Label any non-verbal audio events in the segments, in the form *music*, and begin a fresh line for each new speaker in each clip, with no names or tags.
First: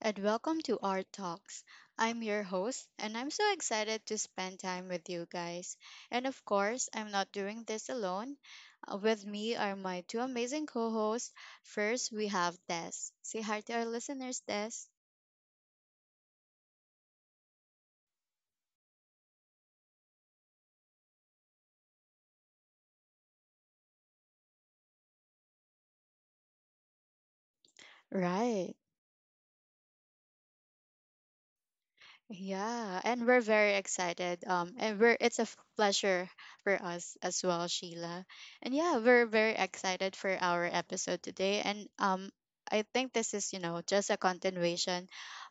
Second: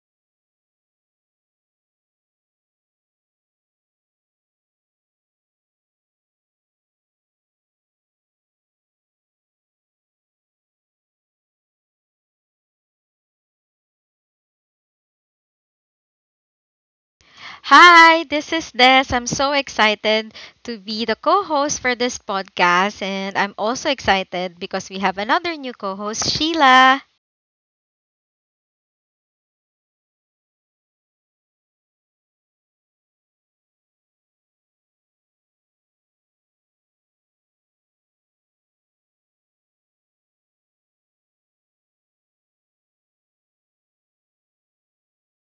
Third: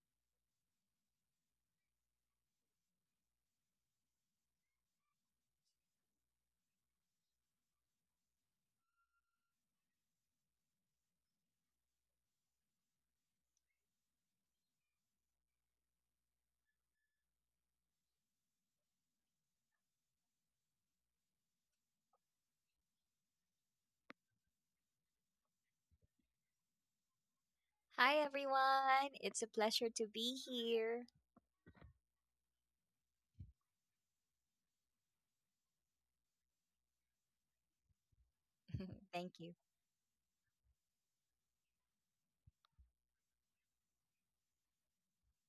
and welcome to Art Talks. I'm your host, and I'm so excited to spend time with you guys. And of course, I'm not doing this alone. With me are my two amazing co hosts. First, we have Des. Say hi to our listeners, Des.
Hi, this is Des. I'm so excited to be the co host for this podcast, and I'm also excited because we have another new co host, Sheila.
Hi,
Right.
everyone. It's a pleasure to be here.
Yeah, and we're very excited. And we're It's a pleasure for us as well, Sheila. And yeah,
*laughs*
we're
Thank
very
you.
excited for our episode today. And I think this is just a continuation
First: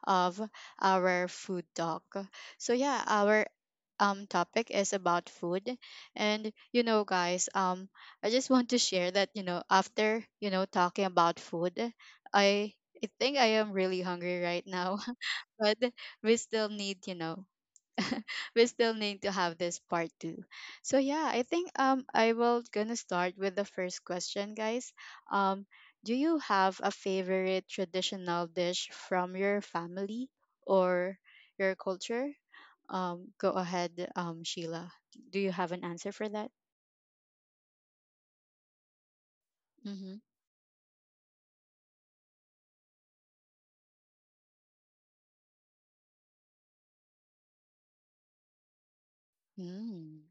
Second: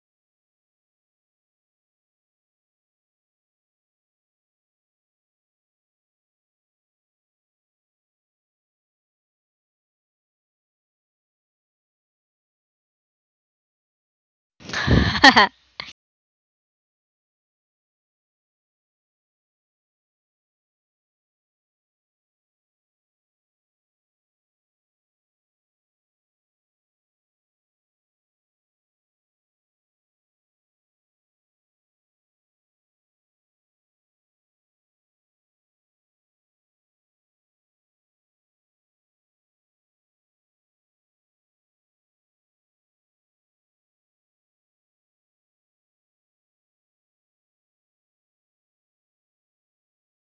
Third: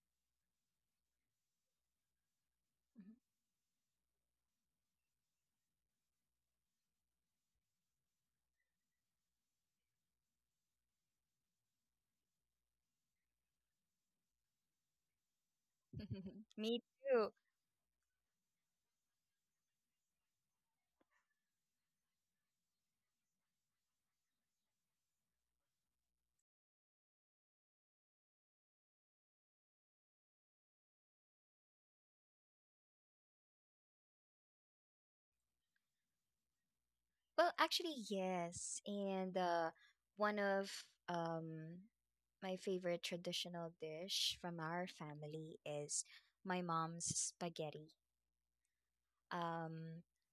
of our food talk. So yeah, our topic is about food, and guys, I just want to share that, after talking about food, I think I am really hungry right now.
*laughs*
But we
*laughs*
still
Me
need,
too.
*laughs* we still need to have this part two. So yeah, I think I will gonna start with the first question, guys. Um, do you have a favorite traditional dish from your family or your culture? Um, go ahead, Sheila. Do you have an answer for that?
Well, actually, yes. And
Mm-hmm.
one of um, my favorite traditional dish from our family is my mom's spaghetti. Um,
Mm-hmm.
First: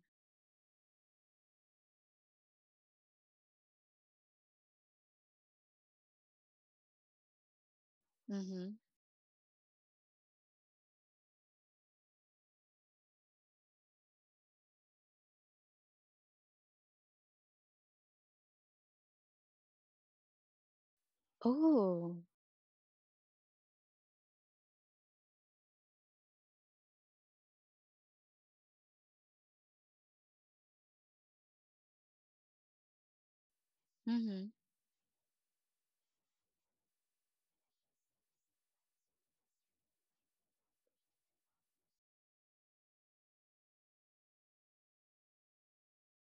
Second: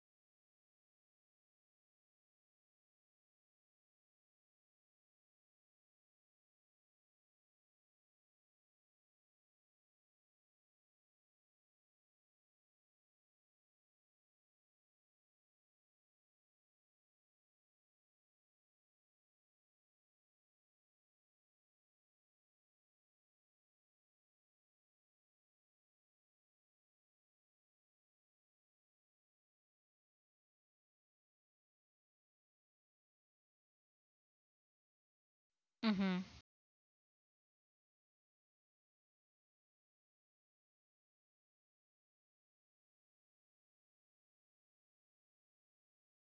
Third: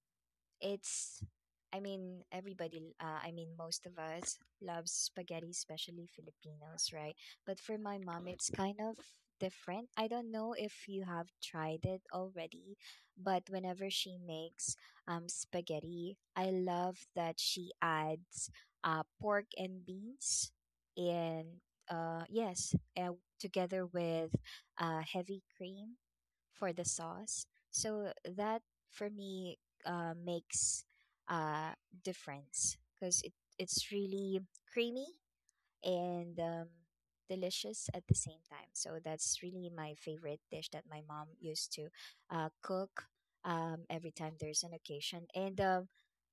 It's, I mean, everybody, I mean, most of us loves spaghetti, especially Filipinos, right? But for my mom, it's
Mm-hmm.
kind of different. I don't know if you have tried it already, but whenever she makes spaghetti, I love that she adds pork and beans and,
Oh.
yes, uh, together with heavy cream for the sauce. So that for me makes uh, difference because it's really
Mm-hmm.
creamy
Mm-hmm.
and delicious at the same time. So that's really my favorite dish that my mom used to cook every time there's an occasion. And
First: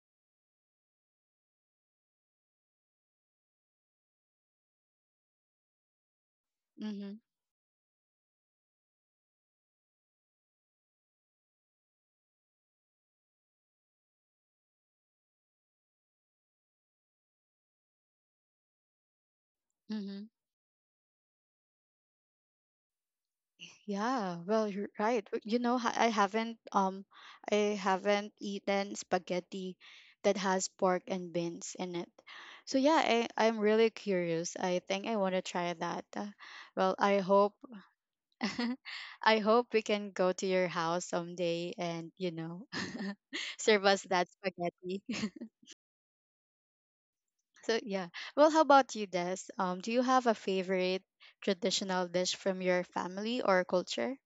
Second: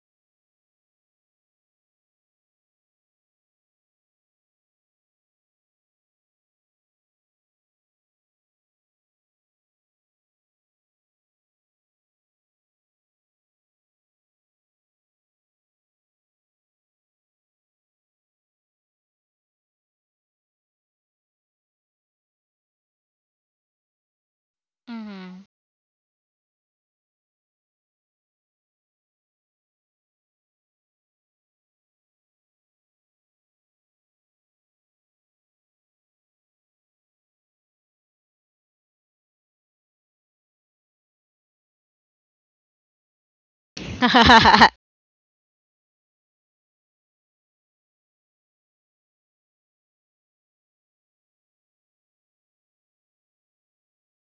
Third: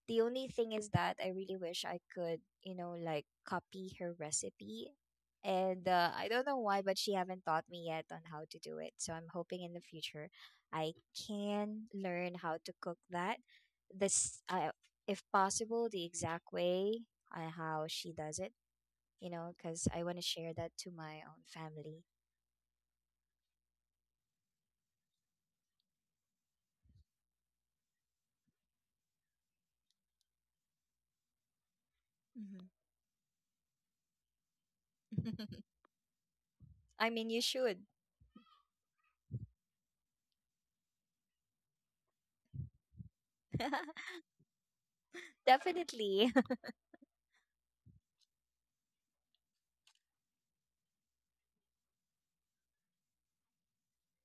the only thing is that I really wish I could, like copy her recipe. And I don't know why, but
Mm-hmm.
she haven't taught me yet on how to do it. So I'm hoping in the future I can learn how to cook that. This, if possible, the exact way how she does it, because I want
Mm-hmm.
to share that to my own family.
Yeah, well, you're right. But I haven't I haven't eaten spaghetti that has pork and beans in it. So yeah, I'm really curious. I think I want to
Mm-hmm.
try that. Well,
*laughs* I
I
mean, you
hope
should.
*laughs* I hope we can go to your house someday and, you know, *laughs* serve us
*laughs*
that
Mm-hmm. *laughs*
spaghetti. *laughs*
Definitely. *laughs*
So yeah. Well, how about you, Des? Do you have a favorite traditional dish from your family or culture?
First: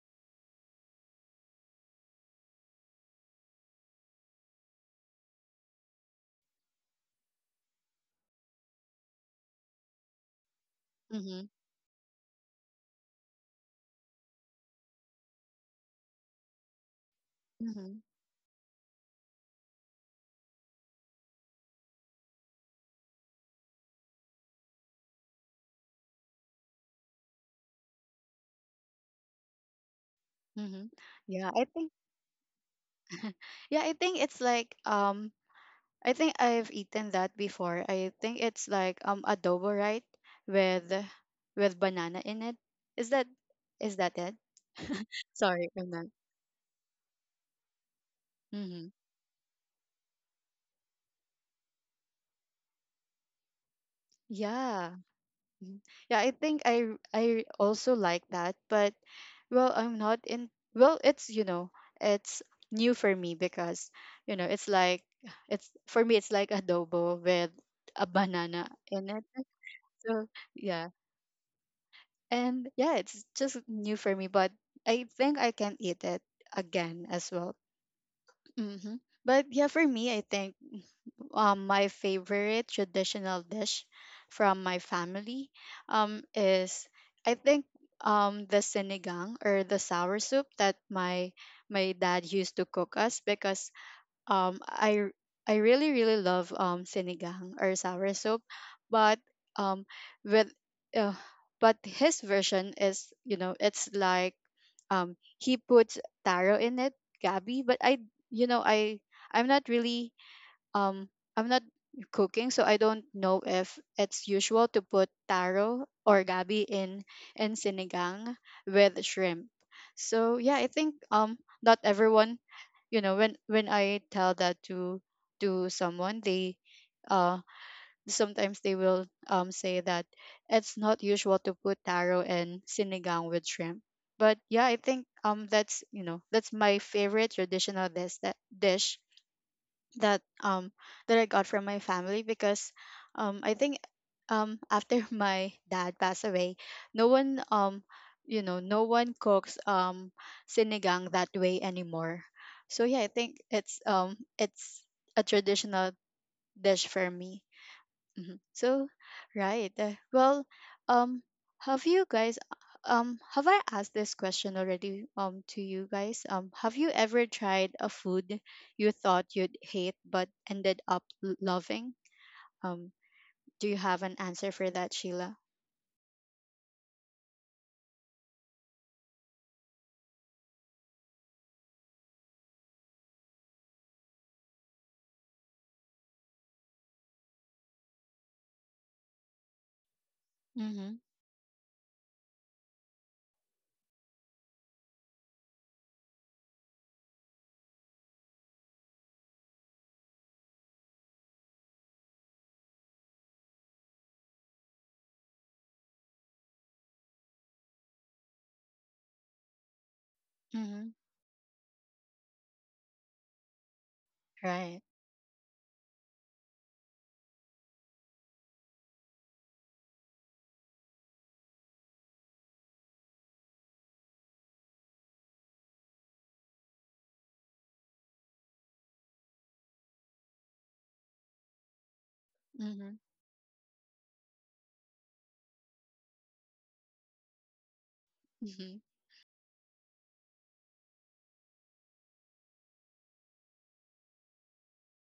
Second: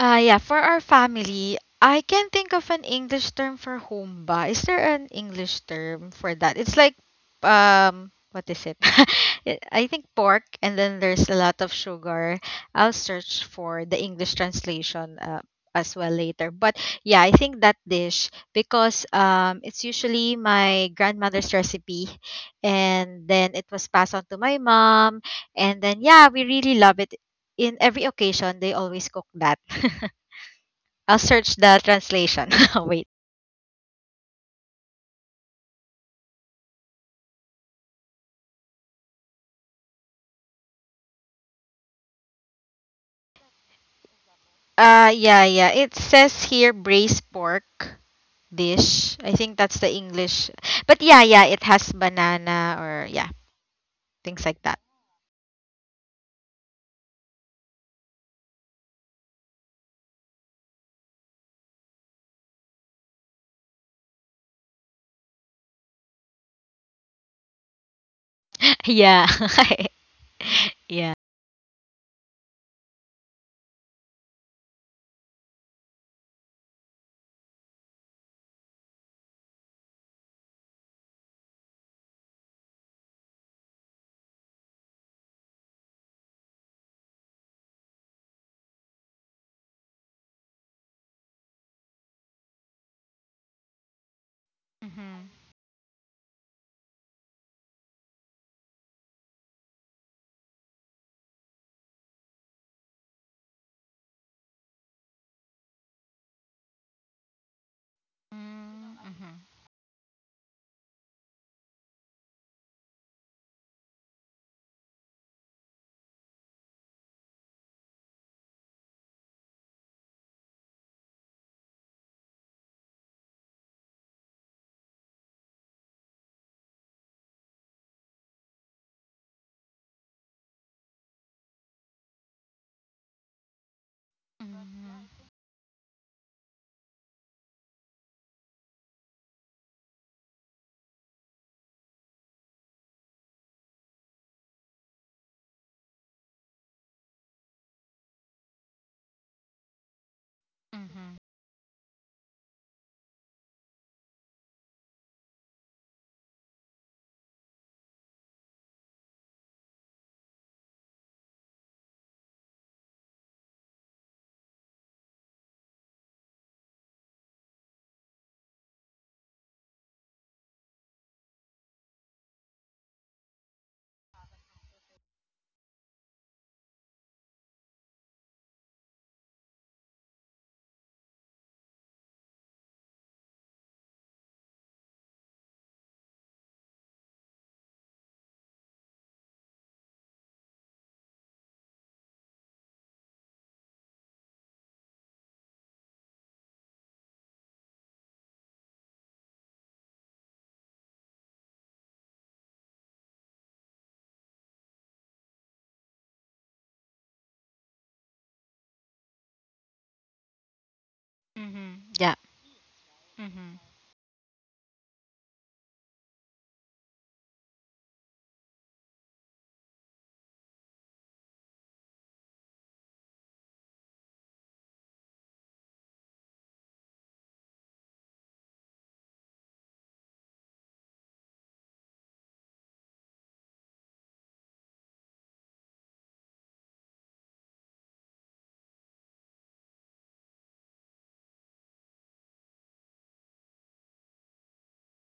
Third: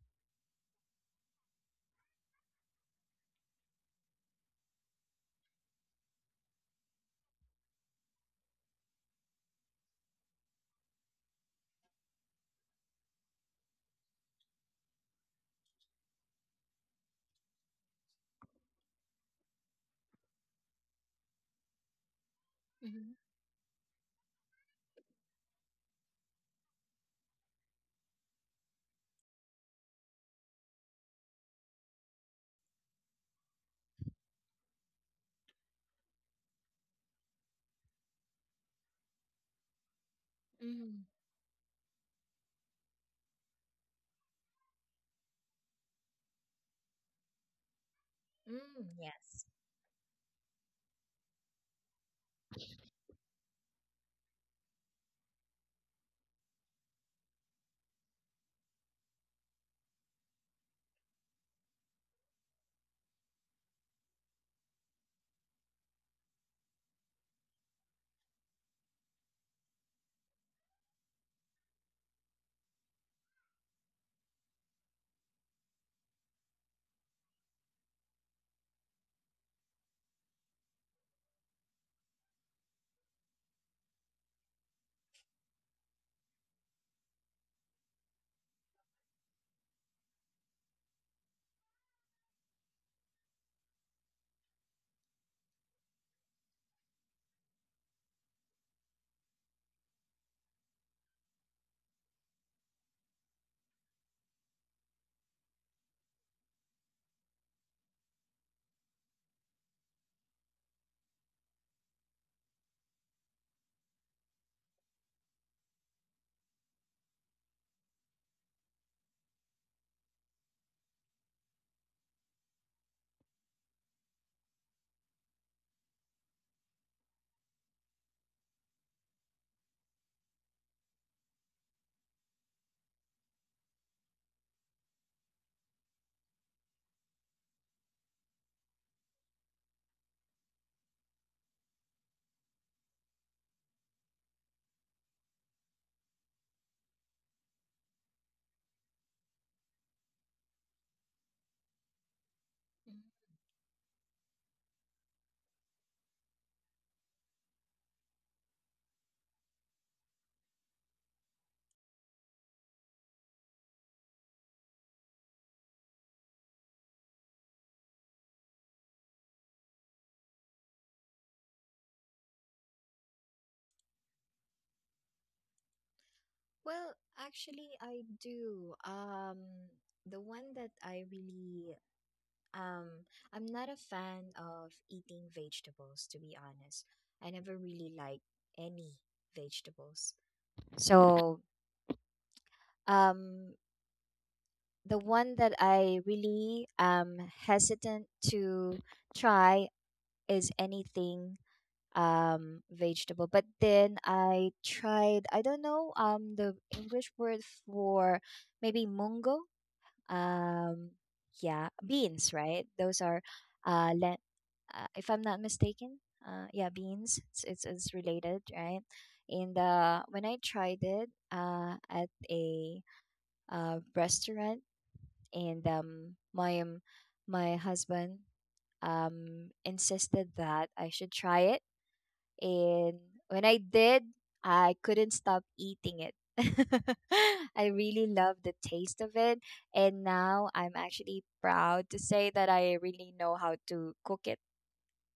Yeah, for our family, I can't think of an English term for humba. Is there an English term for that? It's like, what is it? *laughs* I I think pork, and then there's a
Mm-hmm.
lot of sugar. I'll search for the English translation as well later. But yeah, I think that
Mm-hmm.
dish because it's usually my grandmother's recipe,
Mm-hmm.
and then it was passed on to my mom, and then yeah, we really love it in every occasion they always cook that. *laughs*
Mm-hmm.
I'll
Yeah,
search
I
the
think
translation. *laughs* Wait.
yeah, I think it's like I think I've eaten that before. I think it's like adobo, right? With
Mm-hmm.
with banana in it. Is that is that it?
Yeah,
Sorry,
yeah.
I'm
It
not.
says here braised pork
Mm-hmm.
dish. I
Yes.
think that's the English. But yeah, yeah, it has banana or yeah, things like that.
Yeah. Mhm. Yeah, I think I also like that, but well, I'm not in well, it's new for me because, you know, it's like it's for me, it's like adobo with a banana
*laughs*
in it.
Yeah. *laughs*
So, yeah.
Yeah.
And yeah, it's just new for me, but I think I can eat it again as well. But yeah, for me, I think, my favorite traditional dish from my family, is, I think, the sinigang or the sour soup that my dad used to cook us because um I r-
Mhm.
I really really love sinigang or sour soup, but um with uh, but his version is, it's like, he puts taro in it, gabi, but I you know
Mm,
I'm
mhm.
not really um I'm not cooking, so I don't know if it's usual to put taro or gabi in sinigang with shrimp. So yeah, I think not everyone, when I tell that to someone, they, uh sometimes they will, say that it's not usual to put taro and sinigang with shrimp. But yeah, I
Mhm.
think, that's you know that's my favorite traditional dish, that um that I got from my family because I think after *laughs* my dad passed away, no one um no one cooks sinigang
Mhm.
that way anymore. So yeah, I think it's a traditional dish for me. Mhm. So, right. Well, um, have you guys, have I asked this question already, to you guys? Have you ever tried a food you thought you'd hate but ended up loving? Um, do you have an answer for that, Sheila?
Well, actually, I do. The one that I really um, I'm not a fan of eating vegetables, to be honest. I never really like any vegetables.
Mm-hmm.
So, um, the one that I really am hesitant to try is anything vegetable. But then I tried, I don't know, the English word for maybe mungo
Mm-hmm.
um
Mhm.
yeah,
Yeah.
beans, right? Those are
Mhm.
uh, le-
Right.
if I'm not mistaken, yeah, beans, it's related, right? And when I tried it at a restaurant and my my husband insisted that I should try it,
Mm-hmm.
and when I did, I couldn't stop eating it. *laughs* I really love the
Mm-hmm.
taste of it. And now I'm actually proud to say that I really know how to cook it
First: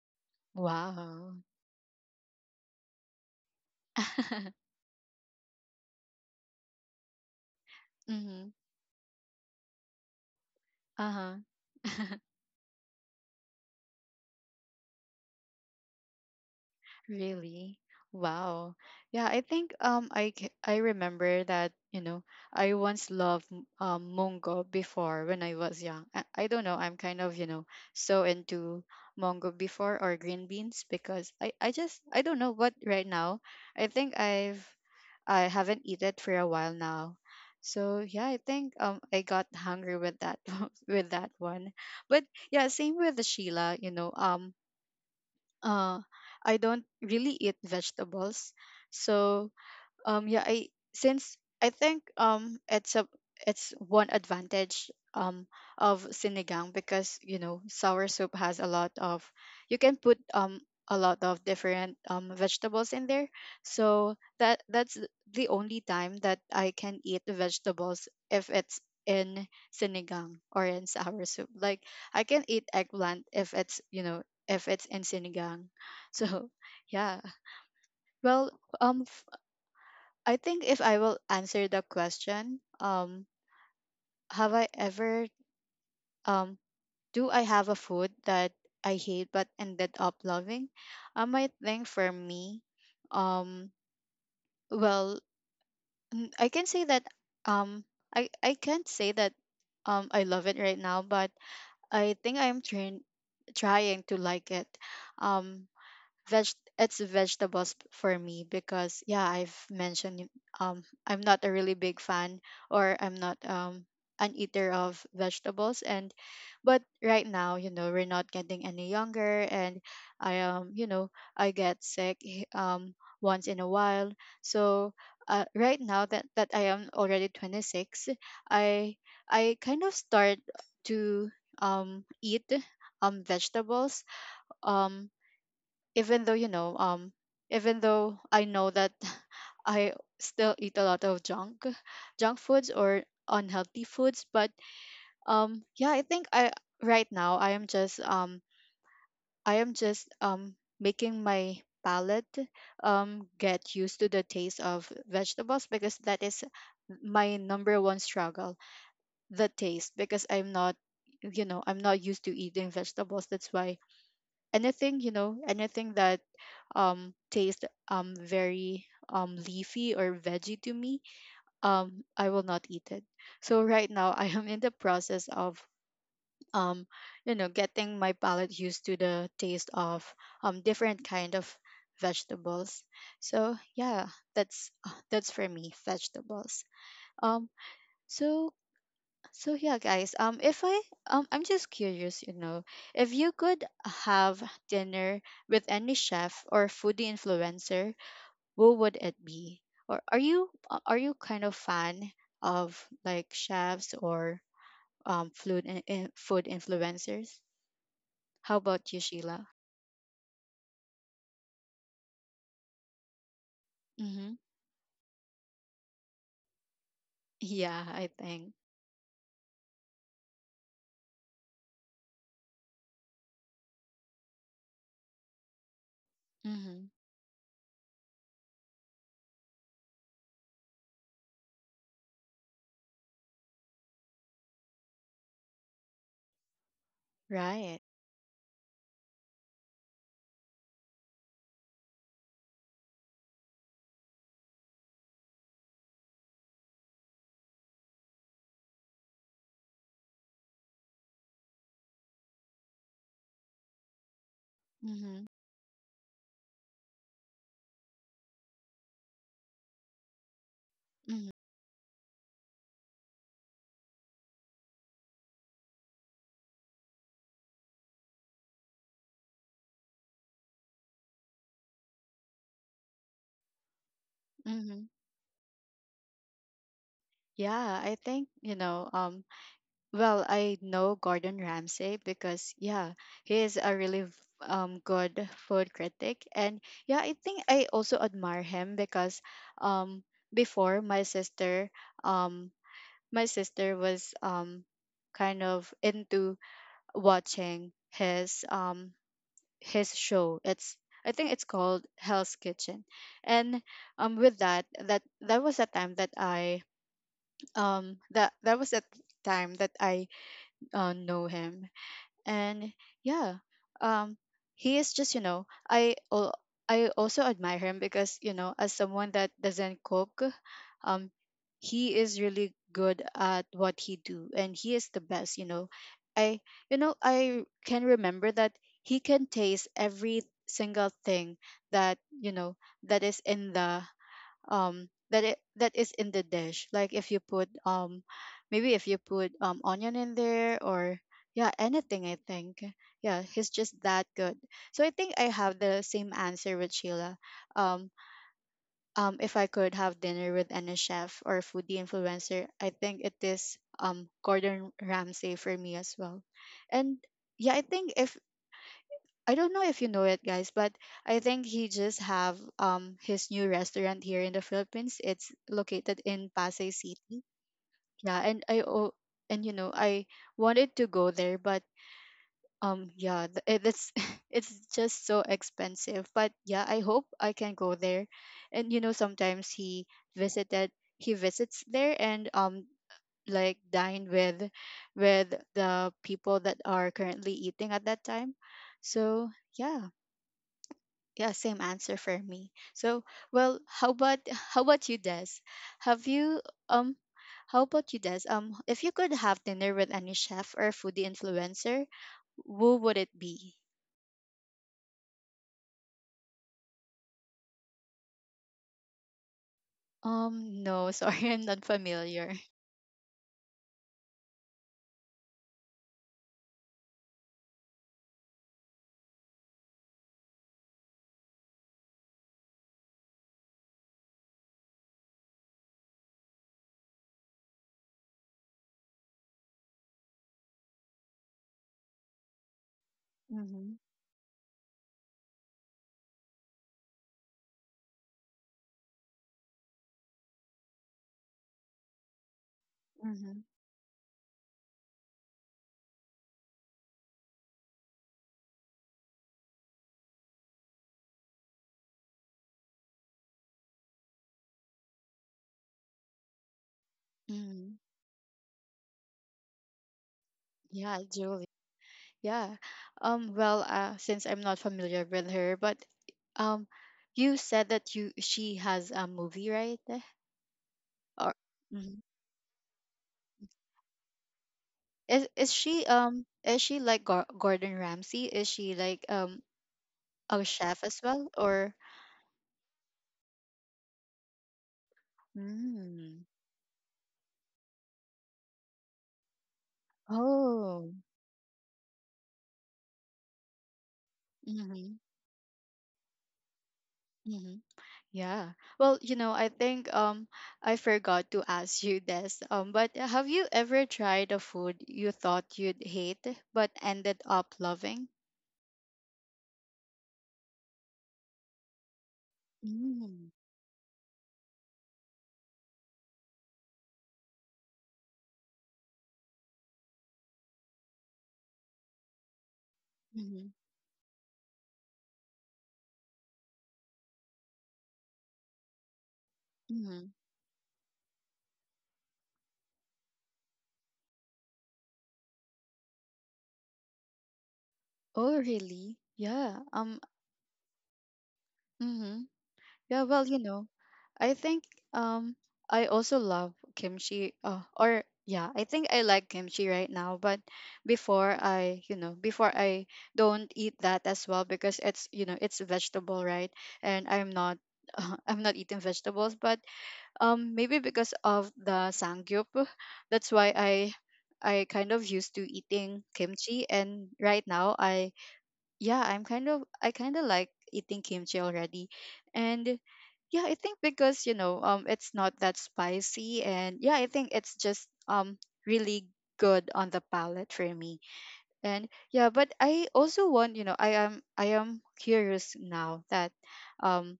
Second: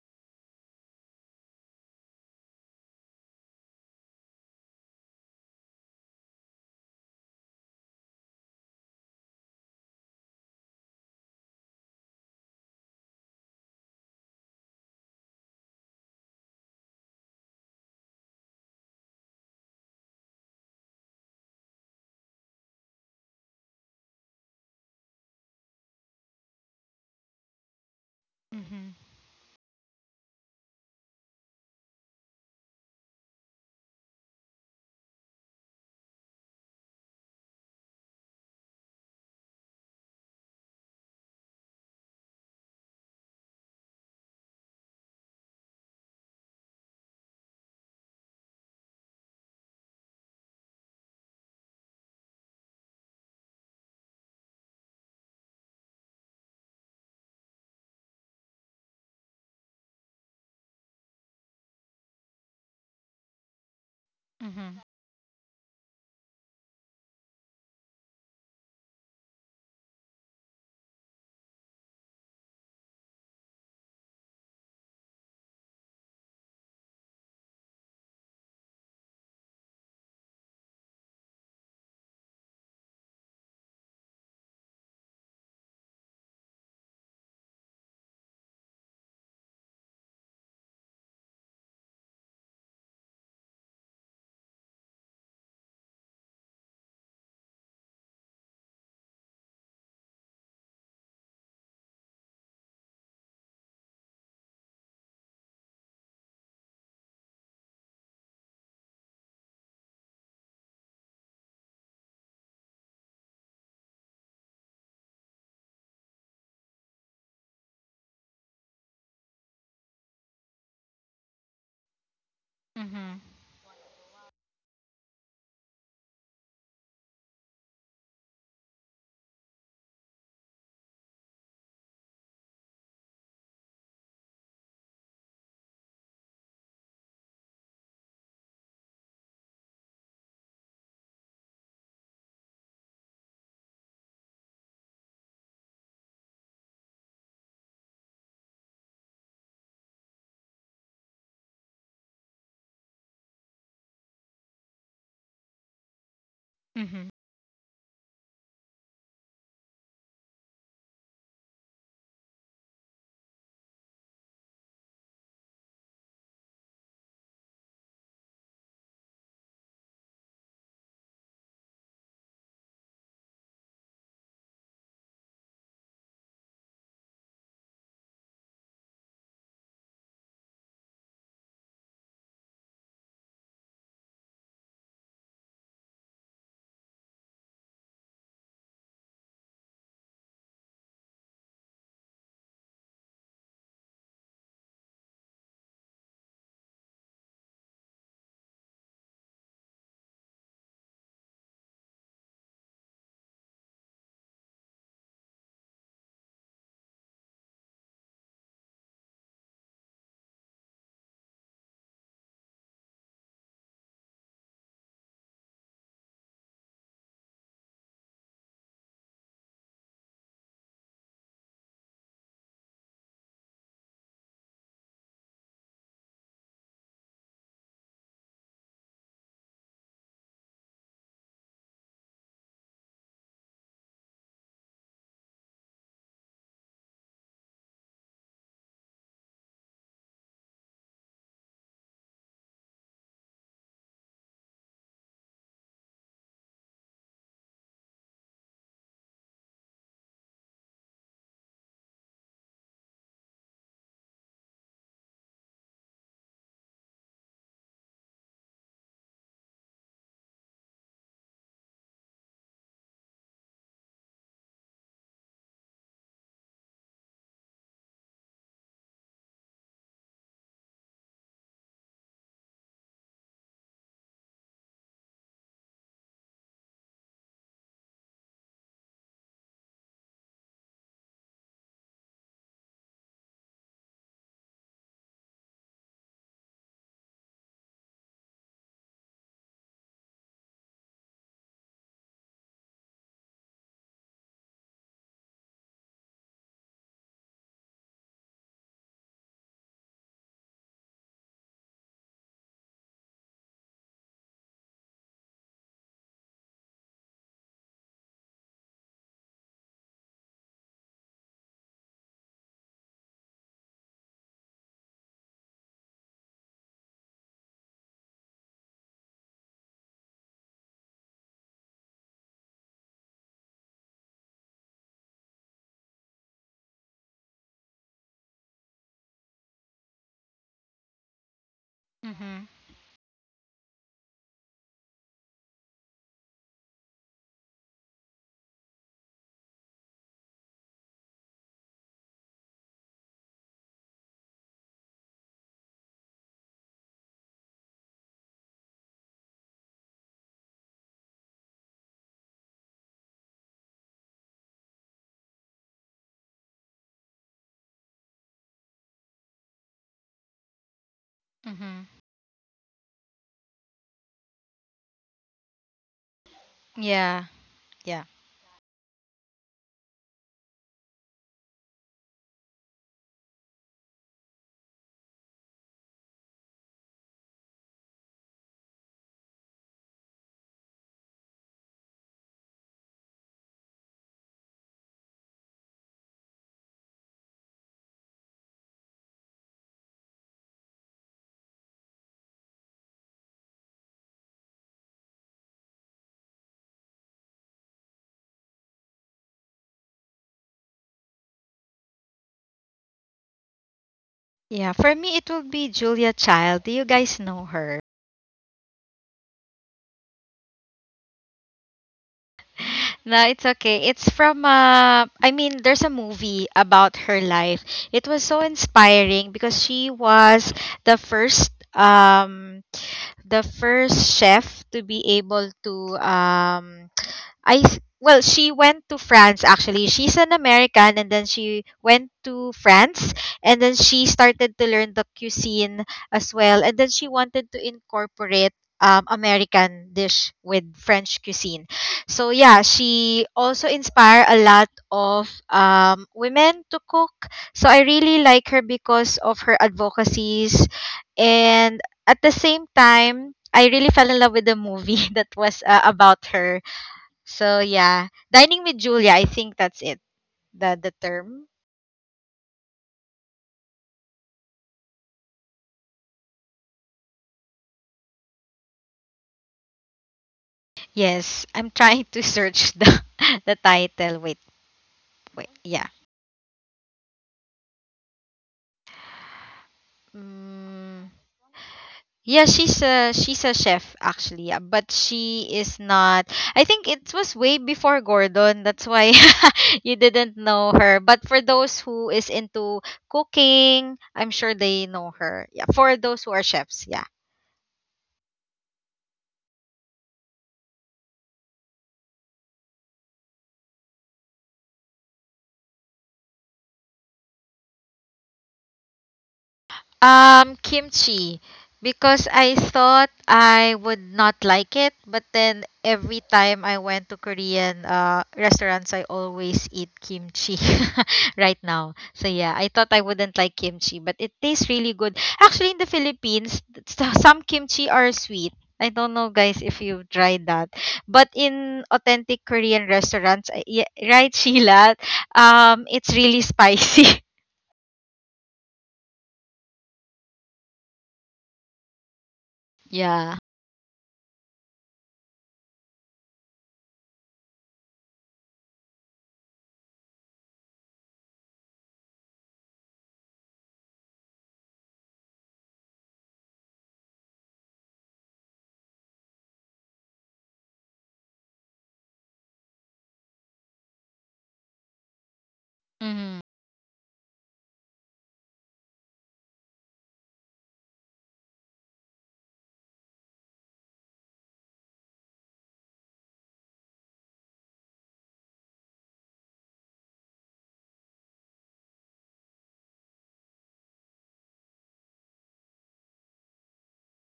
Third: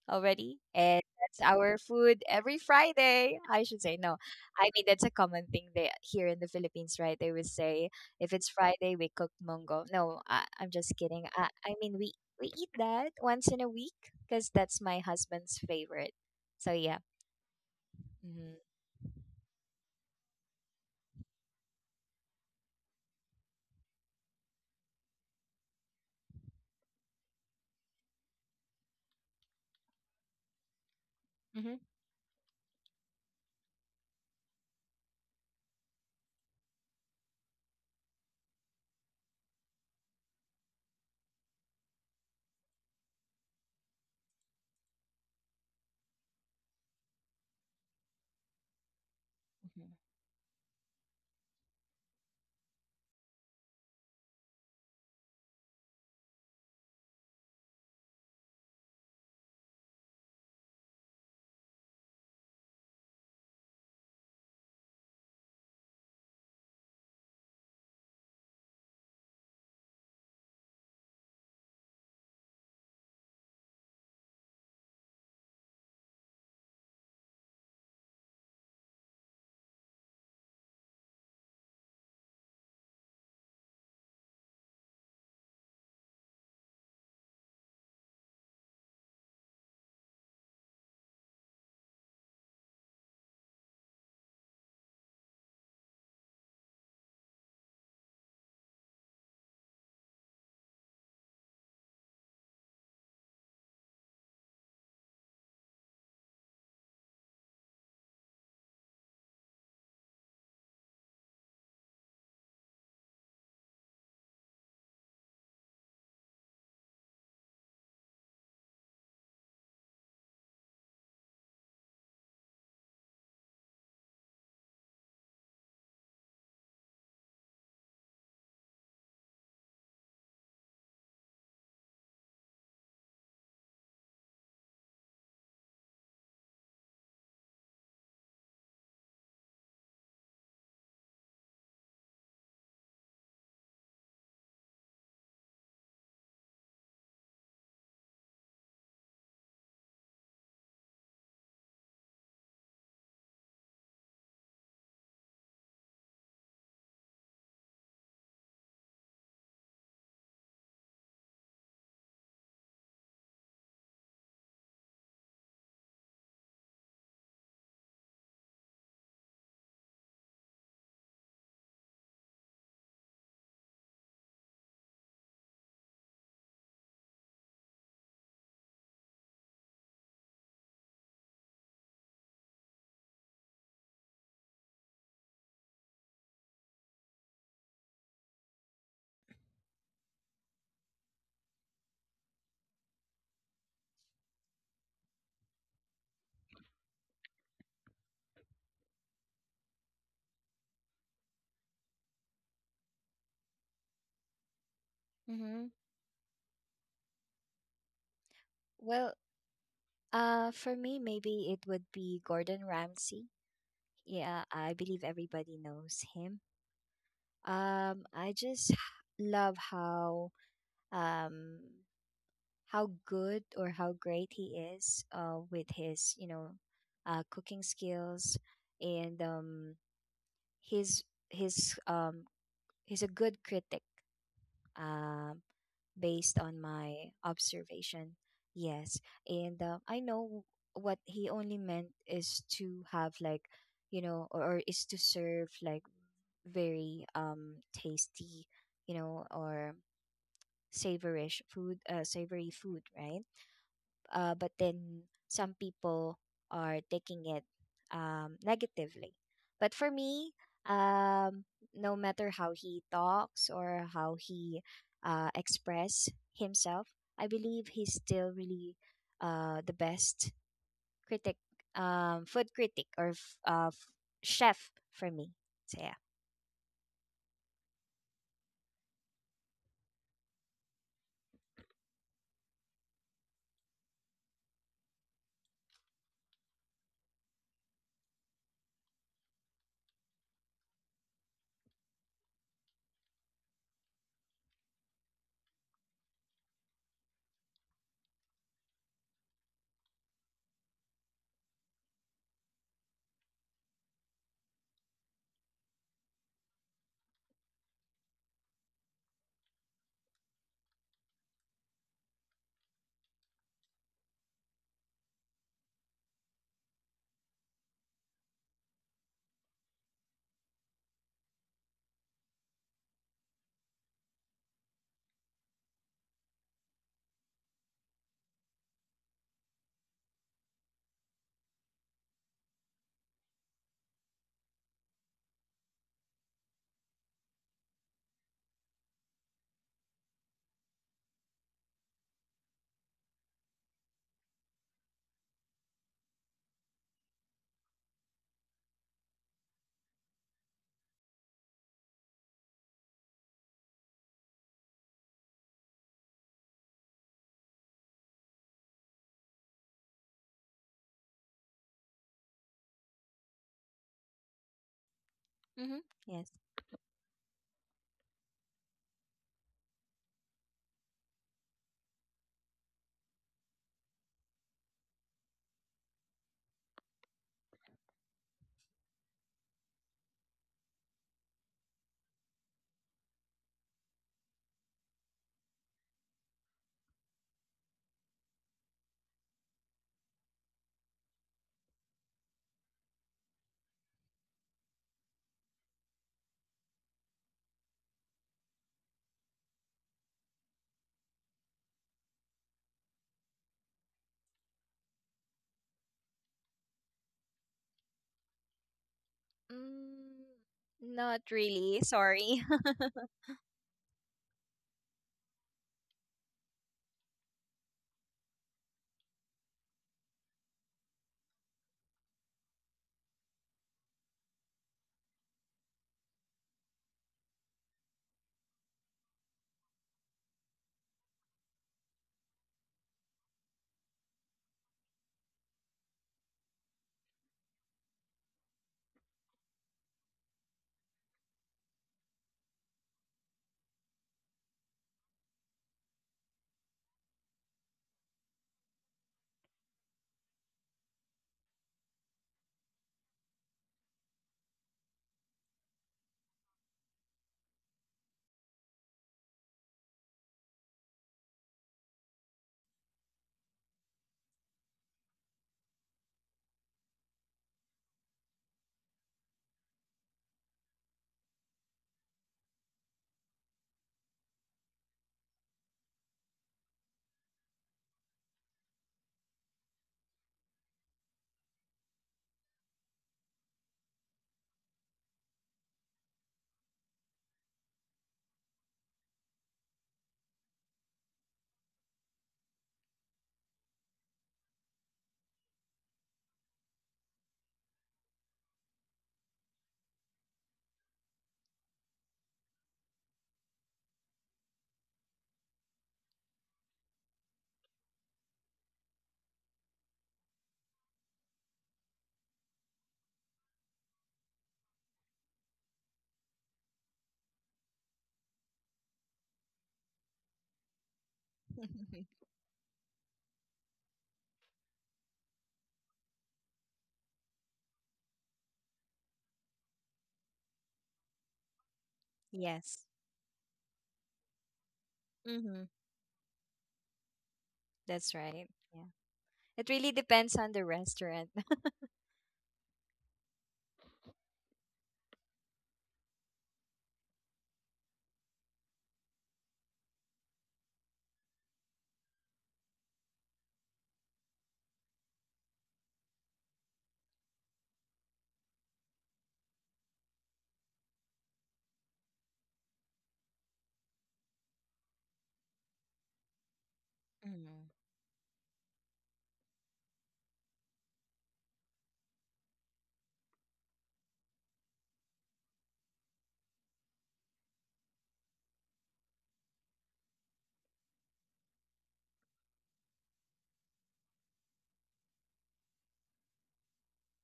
already. And
Wow.
that's our food every Friday. I should say, no. I
*laughs*
mean, that's a common thing here in the Philippines, right? They would say, if
Mm-hmm.
it's Friday, we cook mongo. No, I'm just kidding.
Uh-huh.
I mean, we,
*laughs*
we eat that once in a week because that's my husband's favorite. So, yeah.
Really?
Mm-hmm.
Wow. Yeah, I think I remember that, I once loved Mongo before when I was young. I don't know, I'm kind of, so into
Mhm.
Mongo before or green beans because I
Mm-hmm.
I just I don't know what right now. I think I haven't eaten it for a while now. So yeah, I think I got hungry with that *laughs* with that one. But yeah, same with the Sheila, uh, I don't really eat vegetables, so
Mm-hmm.
yeah, I think it's a, it's one advantage of sinigang, because sour soup has a lot of you can put a lot of different vegetables in there, so that
Mhm.
that's the only time that I can eat vegetables, if it's in sinigang or in sour soup. Like, I can eat eggplant if it's, if it's in sinigang. *laughs* So yeah. Well, um I think if I will answer the question, have I ever, um, do I have a food that I hate but ended up loving? I think for me, um, well, I can say that, um, I can't say that, I love it right now, but I think I'm trying to like it. Um, veg vegetables for me, because yeah, I've mentioned it, I'm not a really big fan, or I'm not an eater of vegetables. And but right now, we're not getting any younger, and I you know I get sick
Mhm.
once in a while. So, right now, that I am already 26, i I kind of start to eat vegetables, um even though, I know that *laughs* I still eat a lot of junk foods or unhealthy foods. But yeah, I think I right now I am just making my palate get used to the taste of vegetables, because that is
Mhm.
my number one struggle, the taste, because I'm not used to eating vegetables. That's why, anything, anything that tastes very leafy or veggie to me, I will not eat it. So right now I am in the process of, um getting my palate used to the taste of different kind of vegetables. So yeah, that's, that's for me, vegetables. Um, so so yeah, guys. If I I'm just curious, if you could have dinner with any chef or foodie influencer, who would it be? Or are you kind of fan of, like, chefs or
Mm-hmm.
food, food influencers? How about you,
Well,
Sheila?
for me, maybe it would be Gordon Ramsay.
Mm-hmm.
Yeah, I believe everybody knows him.
Yeah, I
I
think
just *sighs* love how um how good or how great he is with his,
Mm-hmm.
cooking skills and his his he's a good critic. Um Based on my
Right.
observation. Yes. And I know what he only meant is to have, like, you know, or is to serve, like, very tasty, or savory food, right? But then
Mm-hmm.
some people are taking it negatively. But for me,
Mm-hmm.
um, no matter how he talks or how he express himself, I believe he's still really the best critic, food critic or chef
Mm-hmm.
for me. So yeah.
Yeah, I think. Well, I know Gordon Ramsay because yeah, he is a really good food critic. And yeah, I think I also admire him because um before, um my sister was kind of into watching his, his show. It's I think it's called Hell's Kitchen. And with that, that was a time that I that that was a time that I know him. And yeah, um he is just, I also admire him, because, as someone that doesn't cook, um he is really good at what he do, and he is the best. You know i you know I can remember that he can taste every single thing, that
Mhm.
that is in the that it that is in the dish, like, if you put maybe if you put onion in there, or yeah, anything. I think yeah, he's just that good. So I think I have the same answer with Sheila. Um um if I could have dinner with any chef or foodie influencer, I think it is Gordon Ramsay for me as well. And yeah, I don't know if you know it, guys, but I think he
Mhm.
just have his new restaurant here in the Philippines. It's
Mm-hmm.
located
Yes.
in Pasay
Yeah.
City.
Yeah.
Yeah, and I oh, and I wanted to go there, but yeah, it's *laughs* it's just so expensive. But yeah, I hope I can go there, and sometimes he visits there and like dine with the people that are currently eating at that time. So yeah, yeah, same answer for me. So, well, how about *laughs* how about you, Des? Have you um how about you, Des? If you could have dinner with any chef or foodie influencer, who would it be?
Yeah, for me it will be Julia Child. Do you guys know her?
Mm,
No,
not
sorry, *laughs* I'm not
really.
familiar.
Sorry.
No, it's okay. It's from I mean there's a movie about her life. It was so inspiring because she was the first um the first chef to be able to well, she went to France actually. She's an American and then she went to France and then
Mhm.
she started to learn the cuisine as well and then she wanted to incorporate American dish with French cuisine. So yeah, she
Mhm.
also inspire a lot of women to cook. So I really like her because of her advocacies and at the same time, I really fell in love with the movie *laughs* that was about her so
Mhm.
yeah, dining with Julia. I think that's it. The
Yeah,
term.
Julie. Yeah. Well, since I'm not familiar with her, but um you said that you she has a movie, right? Or
Yes, I'm *laughs* trying
Mhm.
to search the *laughs* the title. Wait,
Is
wait.
is
Yeah.
she is she like Gordon Ramsay? Is she like a chef
Mm,
as well, or
yeah, she's a chef actually, yeah, but she is not.
mm.
I think it was way before Gordon. That's why *laughs* you didn't know
Oh.
her. But for those who is into cooking, I'm sure they
Mhm.
know her. Yeah, for those who are chefs, yeah.
Mhm. Yeah. Well, I think I forgot to ask you this. But have you ever tried a food you thought you'd hate but ended up loving?
Kimchi. Because I thought
Mm.
I would not like it, but then every time I went to Korean restaurants, I always eat kimchi *laughs* right now. So
*laughs*
yeah, I thought I wouldn't like
Mhm.
kimchi, but it tastes really good. Actually, in the Philippines, some kimchi are sweet. I don't know, guys, if you've
Mhm.
tried that, but in authentic
Yes.
Korean restaurants, yeah, right, Sheila?
Mm-hmm.
It's really spicy.
That's
Oh,
right.
really? Yeah.
It really
Um
depends on the restaurant.
mhm. Yeah, well,
*laughs* Yeah.
you know, I think um I also love kimchi. Or yeah, I think I like kimchi right now, but before I don't eat that as well because it's vegetable, right? And I'm not *laughs* I'm not eating vegetables, but maybe because of the sangyup, *laughs* that's why I kind of used to eating
Mm-hmm.
kimchi and
*laughs*
right
mm
now I yeah, I kind of like eating kimchi already. And yeah, I think because it's not that spicy, and yeah, I think it's just really good on the palate for me. And yeah, but I also want, you know, I am curious now that, um,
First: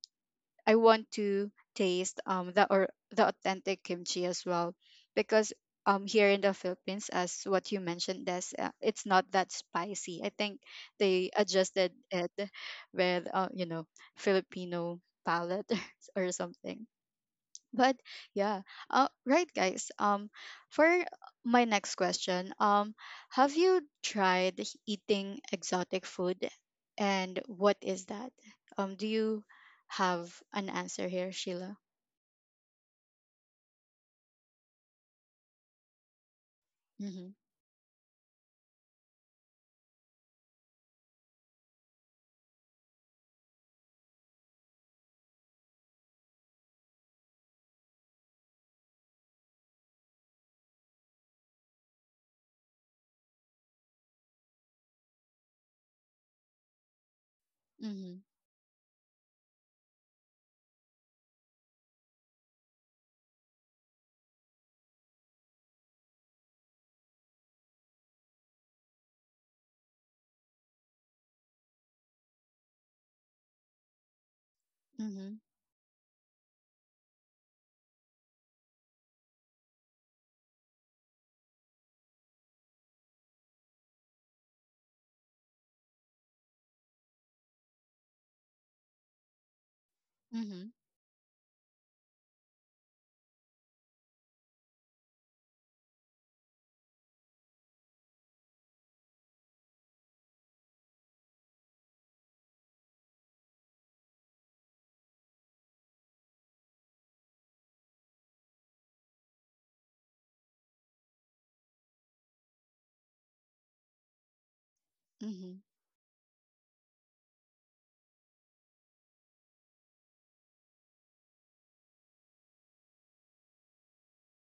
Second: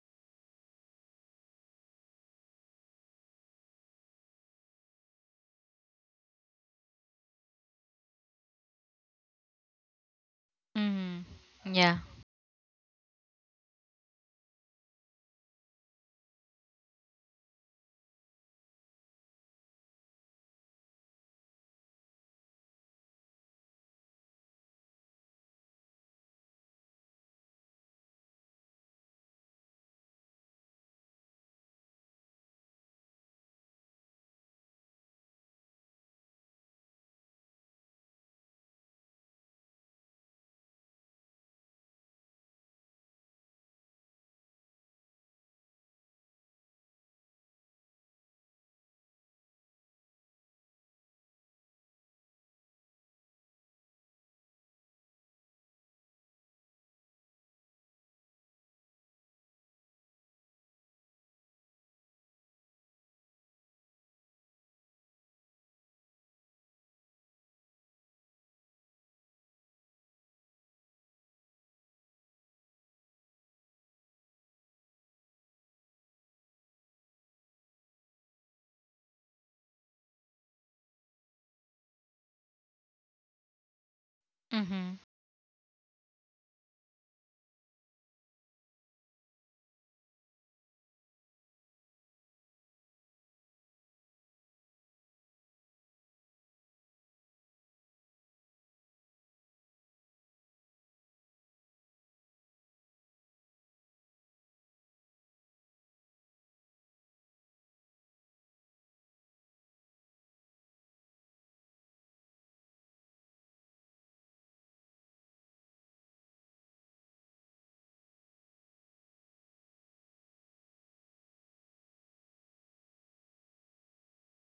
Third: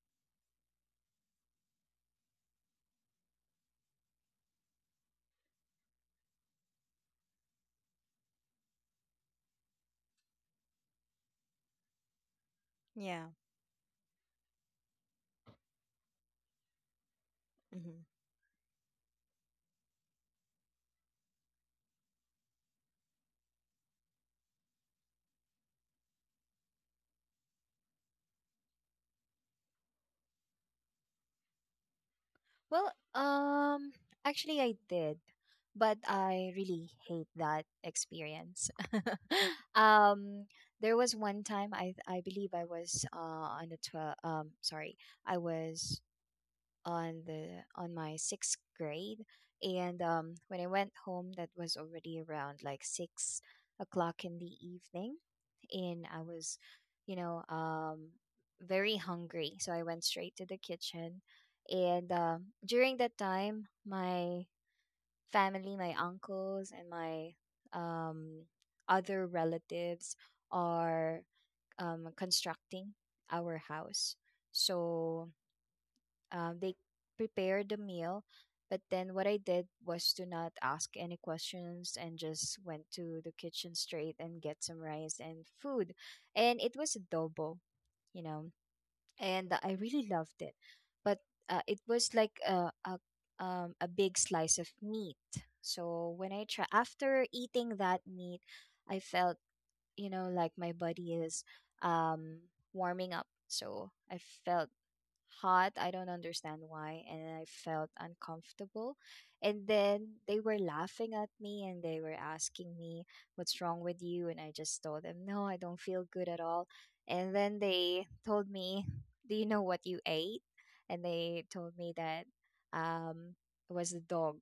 I want to taste the or the authentic kimchi as well because here in the Philippines as what you mentioned this, it's not that spicy. I think
Mm-hmm.
they adjusted
Yeah.
it
Yeah.
with you know, Filipino palate *laughs* or something. But
Mm-hmm.
yeah, right, guys. For my next question, have you tried eating exotic food, and what is that? Do you have an answer here, Sheila?
Well, actually, I did, but I really hate
Mm-hmm.
that experience. *laughs* um, there was one time I believe I was on the 12, sorry, I was on the on my sixth grade, and when I went home, that was already around like 6 o'clock in the evening, in. I was, you know, um,
Mm-hmm.
very hungry. So I went straight to the kitchen. And during that time, my family, my uncles, and my um, other relatives are constructing our house. So
Mm-hmm.
they prepared the meal, but then what I did was to not ask any questions and just went to the kitchen straight and get some
Mm-hmm.
rice and food, and it was adobo, you know and I really loved it.
Mm-hmm.
But it was like a big slice of meat, so when I try, after eating that meat, I felt, like my body is um warming up, so I felt hot. I don't understand why. And I felt uncomfortable. And then they were laughing at me and they were asking me, "What's wrong with you?" And I just told them, "No,
Mm-hmm.
I don't feel good at all." And then they told me, "Do you know what you ate?" And they told me that um, it was a dog,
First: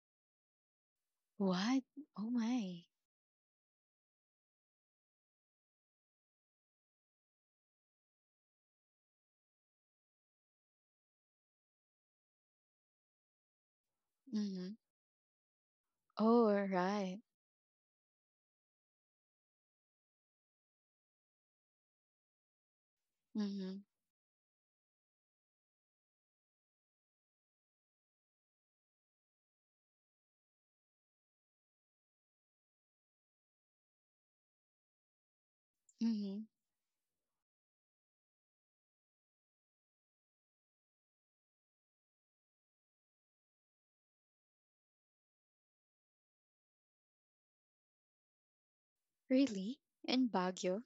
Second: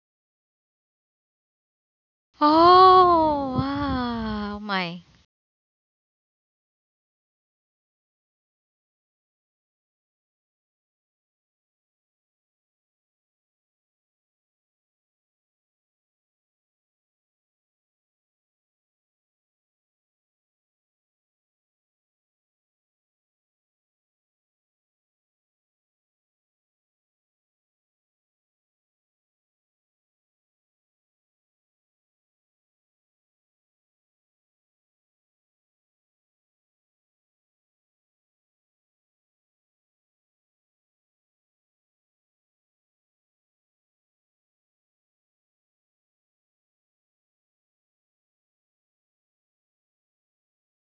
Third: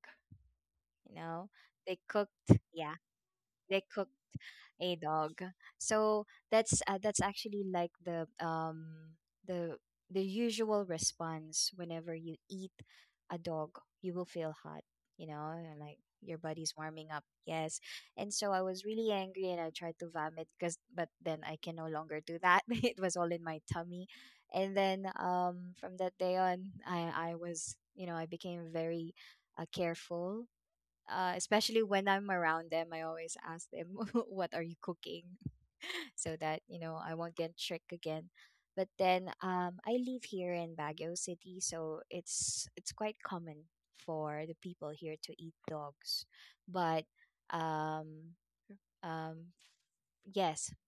you know?
What?
They
Oh
cooked,
my.
yeah,
Oh,
they cooked
wow.
a
My.
dog. So that's actually like the the usual response whenever you eat a dog, you will feel
Mm-hmm.
hot, and like your
Oh,
body's warming
right.
up. Yes. And so I was really angry, and I tried to vomit, because but then I can no longer do that. *laughs* It was all in my
Mm-hmm.
tummy. And then from that day on, I was, you know, I became very careful, especially when I'm around them. I always ask them, *laughs* "What are you cooking?" *laughs* so
Mm-hmm.
that you know I won't get tricked again. But then I live here in Baguio City, so it's quite common for the people here to eat dogs. But um, um,
Really? In
yes,
Baguio?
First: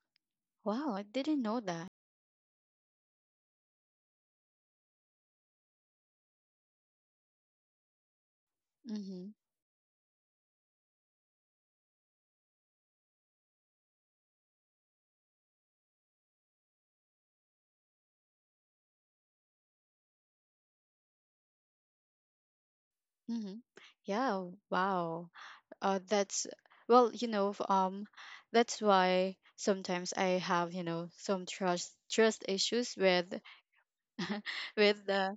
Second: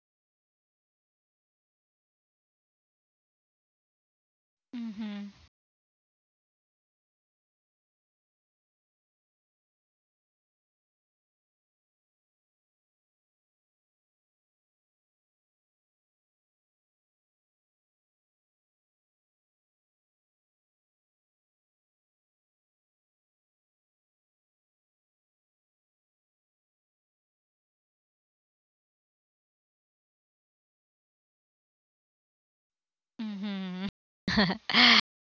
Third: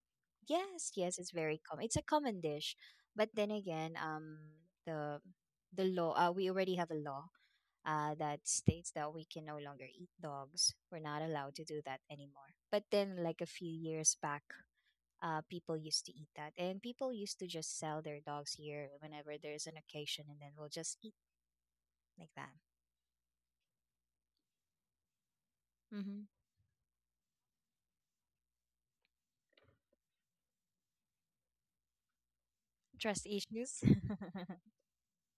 yes,
Wow, I
yes, it's
didn't know
very common.
that.
It's a common dish. But then again, the
Mm-hmm.
the law, we already have a law that states that we
Mm-hmm.
can no longer eat dogs. We're not allowed to do that anymore. But then, like a few years back, people used to eat that, and people used to just sell their dogs here whenever there's an occasion, and then we'll just eat like that.
Mm-hmm. Yeah. Wow.
hmm
That's well, you know, that's why sometimes I have, you know, some trust issues
Trust
with
issues.
Mm-hmm.
*laughs*
*laughs*
*laughs*
with the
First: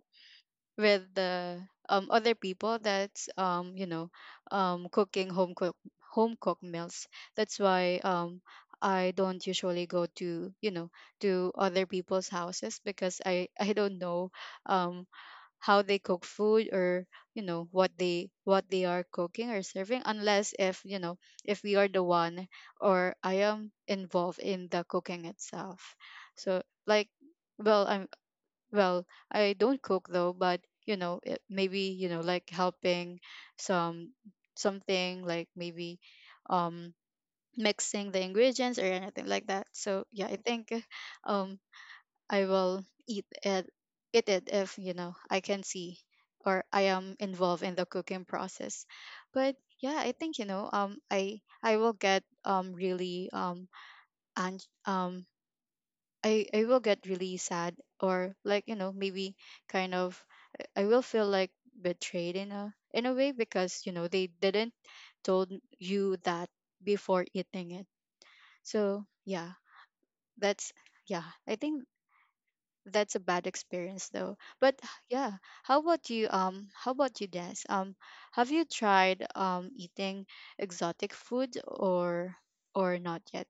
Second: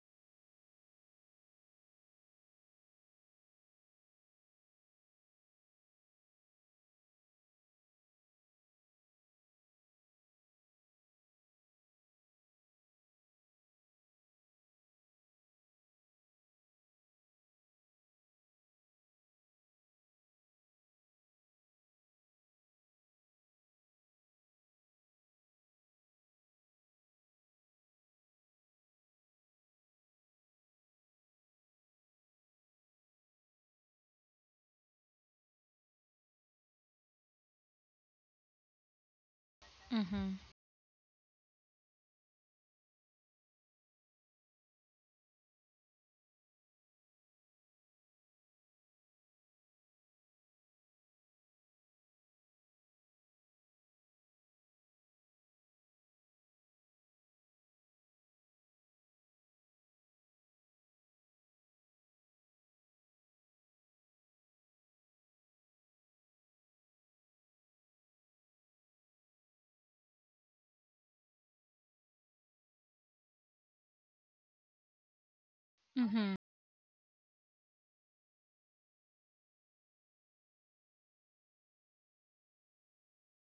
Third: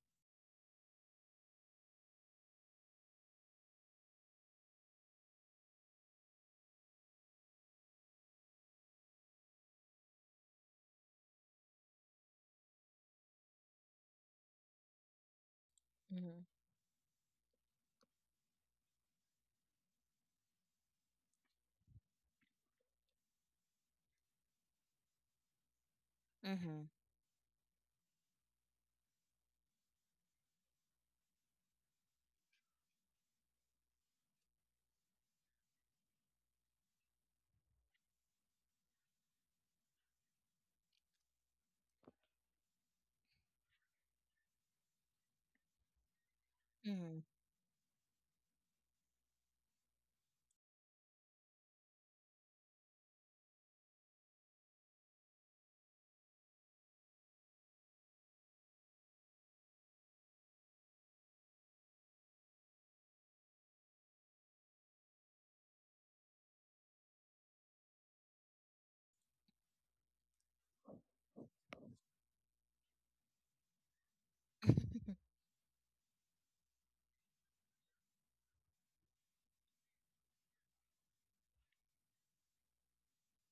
with the um other people that's you know, cooking home cooked meals. That's why I don't usually go to, you know, to other people's houses because I don't know um how they cook
Mhm.
food or you know what they are cooking or serving unless if you know if we are the one or I am involved in the cooking itself. So
Mhm.
like, well i'm well, I don't cook though, but you know, it, maybe you know, like helping some something like maybe um mixing the ingredients or anything like that. So yeah,
Mm-hmm.
I think um I will eat it if you know I can see or I am
Mhm.
involved in the cooking process. But yeah, I think you know I will get really and I will get really sad or like you know maybe kind of I will feel like betrayed in a way because you know they didn't told you that before eating it. So yeah, that's yeah. I think that's a bad experience though. But *sighs* yeah, how about you?
Mm-hmm.
How about you, Des? Have you tried eating exotic food or not yet?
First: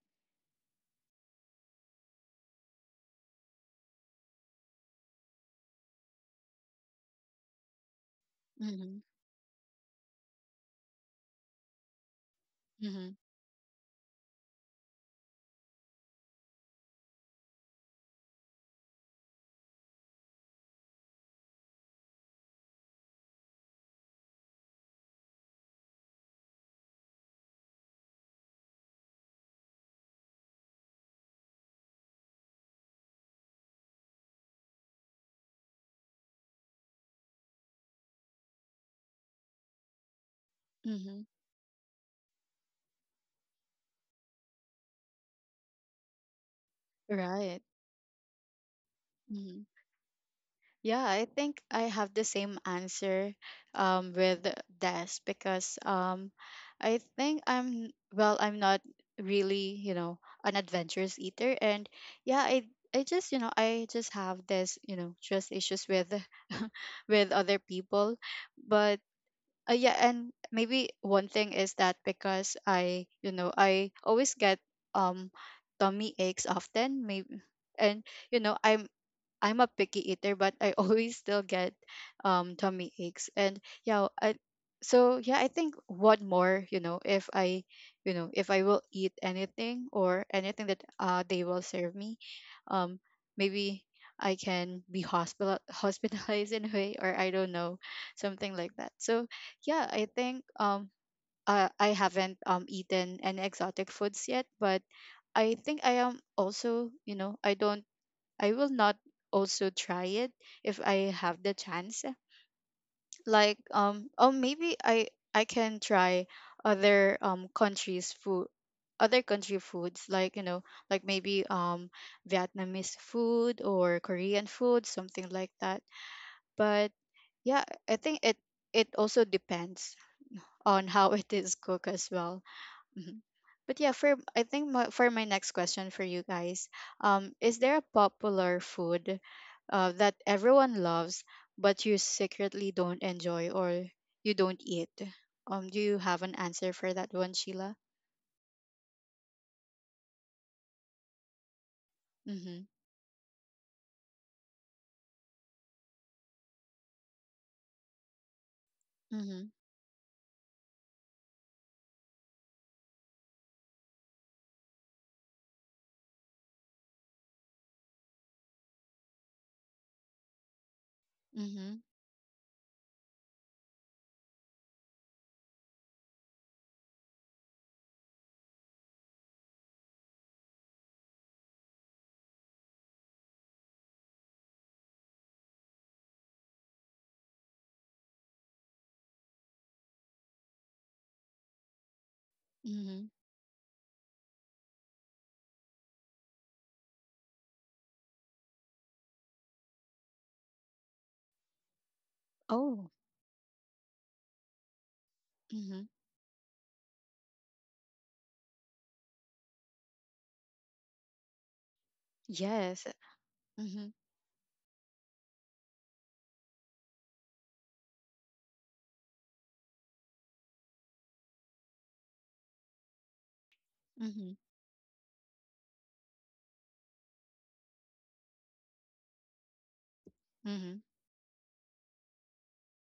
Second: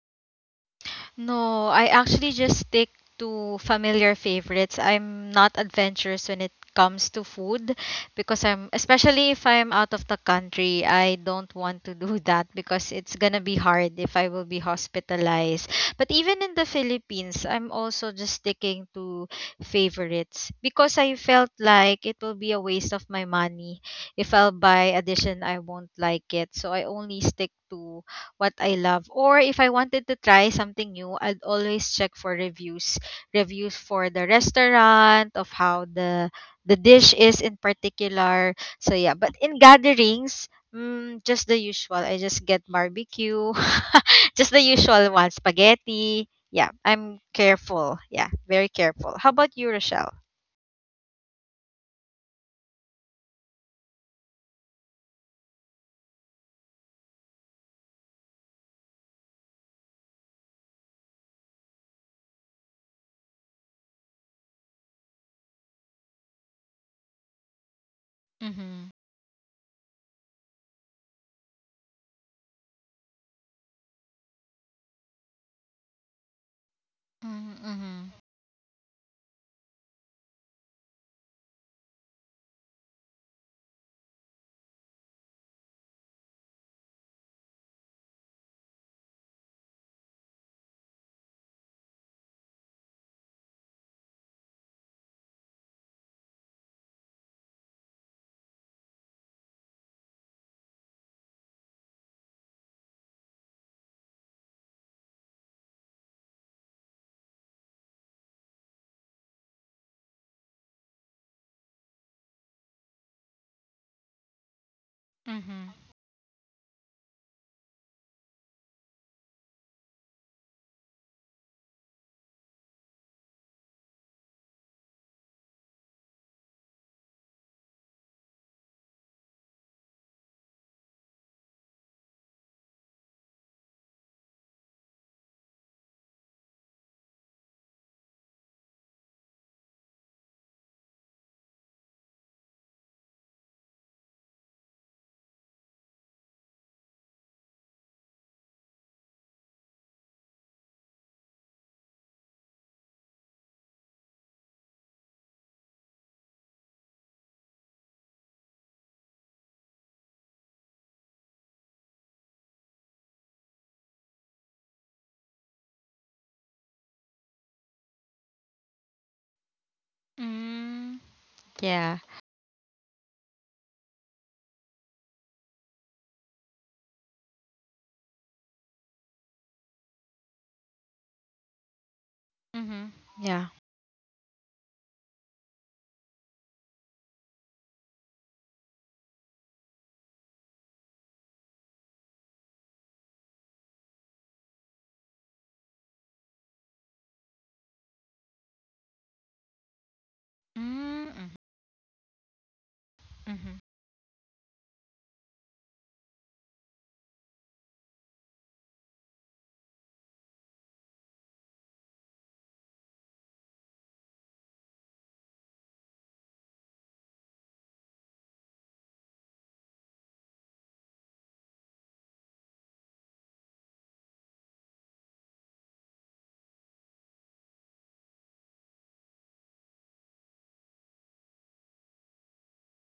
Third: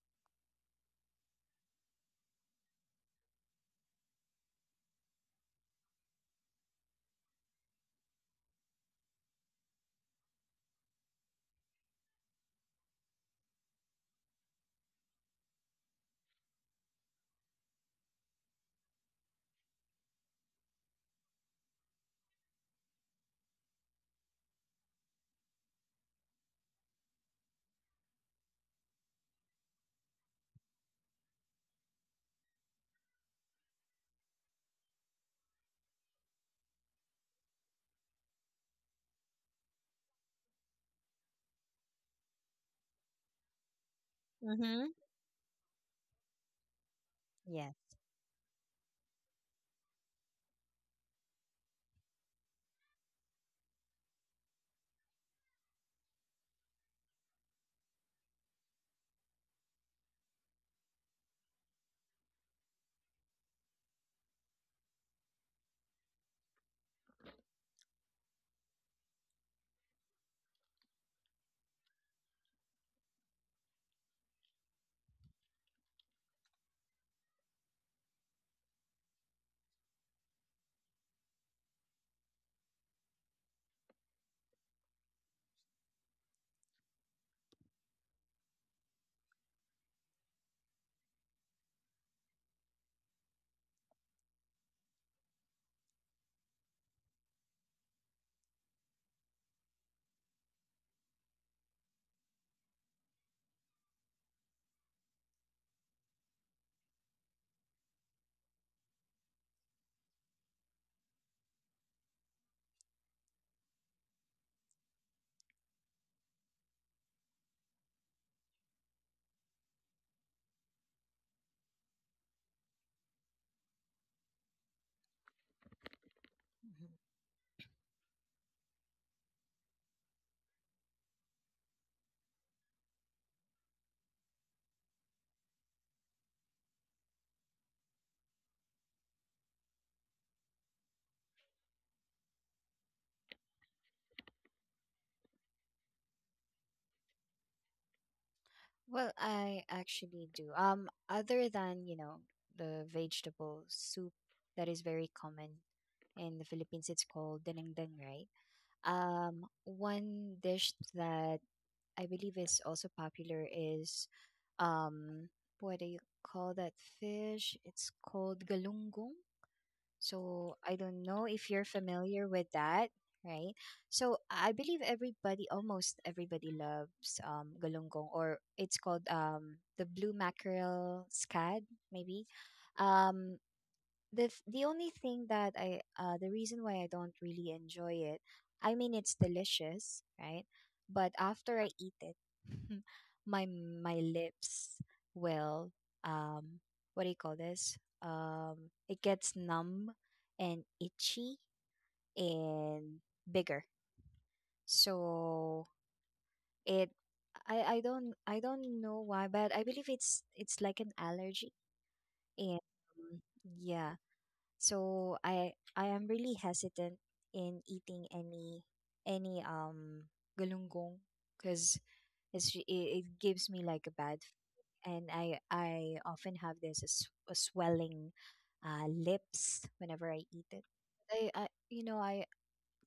No, I actually just stick to familiar favorites. I'm not adventurous when it comes to food because
Mm-hmm.
especially if I'm out of the country, I don't want to do *laughs* that because
Mm-hmm.
it's gonna be hard if I will be hospitalized. But even in the Philippines, I'm also just sticking to favorites because I felt like it will be a waste of my money. If I'll buy addition, I won't like it. So I only stick to what I love. Or if I wanted to try something new, I'd always check for reviews. Reviews for the restaurant, of how the dish is in particular. So yeah, but in gatherings,
Mm-hmm.
mm, just the usual. I just get barbecue. *laughs* Just the
Mhm.
usual one, spaghetti. Yeah, I'm
Right.
*laughs* Yes.
careful. Yeah, very careful. How about
Mm-hmm.
you, Rochelle?
Yeah, I think I have the same answer with Des because I think I'm, well, I'm not really, you know, an adventurous eater. And yeah, I just, you know, I just have this, you know, trust issues with *laughs* with other people.
Mhm.
But yeah, and maybe one thing is that because I, you know, I always get um tummy aches often, maybe,
Mhm.
and
Mhm.
you know, I'm a picky eater, but I *laughs* always still get tummy aches. And yeah, I so yeah, I think what more, you know, if I you know, if I will eat anything or anything that they will serve me, um maybe I can be hospital *laughs* hospitalized in a way, or I don't know, something like that. So yeah, I think I haven't eaten any exotic foods yet, but I think I am also, you know, I will not also try it if I have the chance. Like oh maybe I
Mhm.
can try other countries food, other country foods like you know, like maybe Vietnamese food or Korean food, something like that.
Mhm.
But yeah, I think it also depends on how *laughs* it is cooked as well. Mhm. But yeah, for my next question for you guys, is there a popular food that everyone loves but you secretly don't enjoy or you don't eat? Do you have an answer for that one, Sheila?
Well, I actually do. Other than,
Mhm.
the vegetable soup that is very common in the Philippines, it's called denengdeng, right?
Mhm.
One dish that I believe is also popular is um, what do you call that fish? It's called galunggong. So I
Mm.
don't know if you're
Mhm.
Yeah.
familiar with that, right? So I believe everybody, almost everybody, loves galunggong, or it's called the blue mackerel scad, maybe.
Mhm.
Um,
Yeah.
the only thing that I, the reason why I don't really enjoy it, I mean, it's delicious, right? But after I eat it, *laughs*
Mhm.
my my lips will, um what do you call this? It gets numb and
Mm. Mhm.
itchy
Oh.
and
Mhm.
bigger. So
Mhm.
it I don't know why, but I believe it's like an allergy, and
Yes.
um,
Mhm.
yeah. So I am really hesitant in eating any galunggong because it gives me like a bad
Mhm.
and I often have this a swelling lips whenever I eat it.
Mhm.
I you know I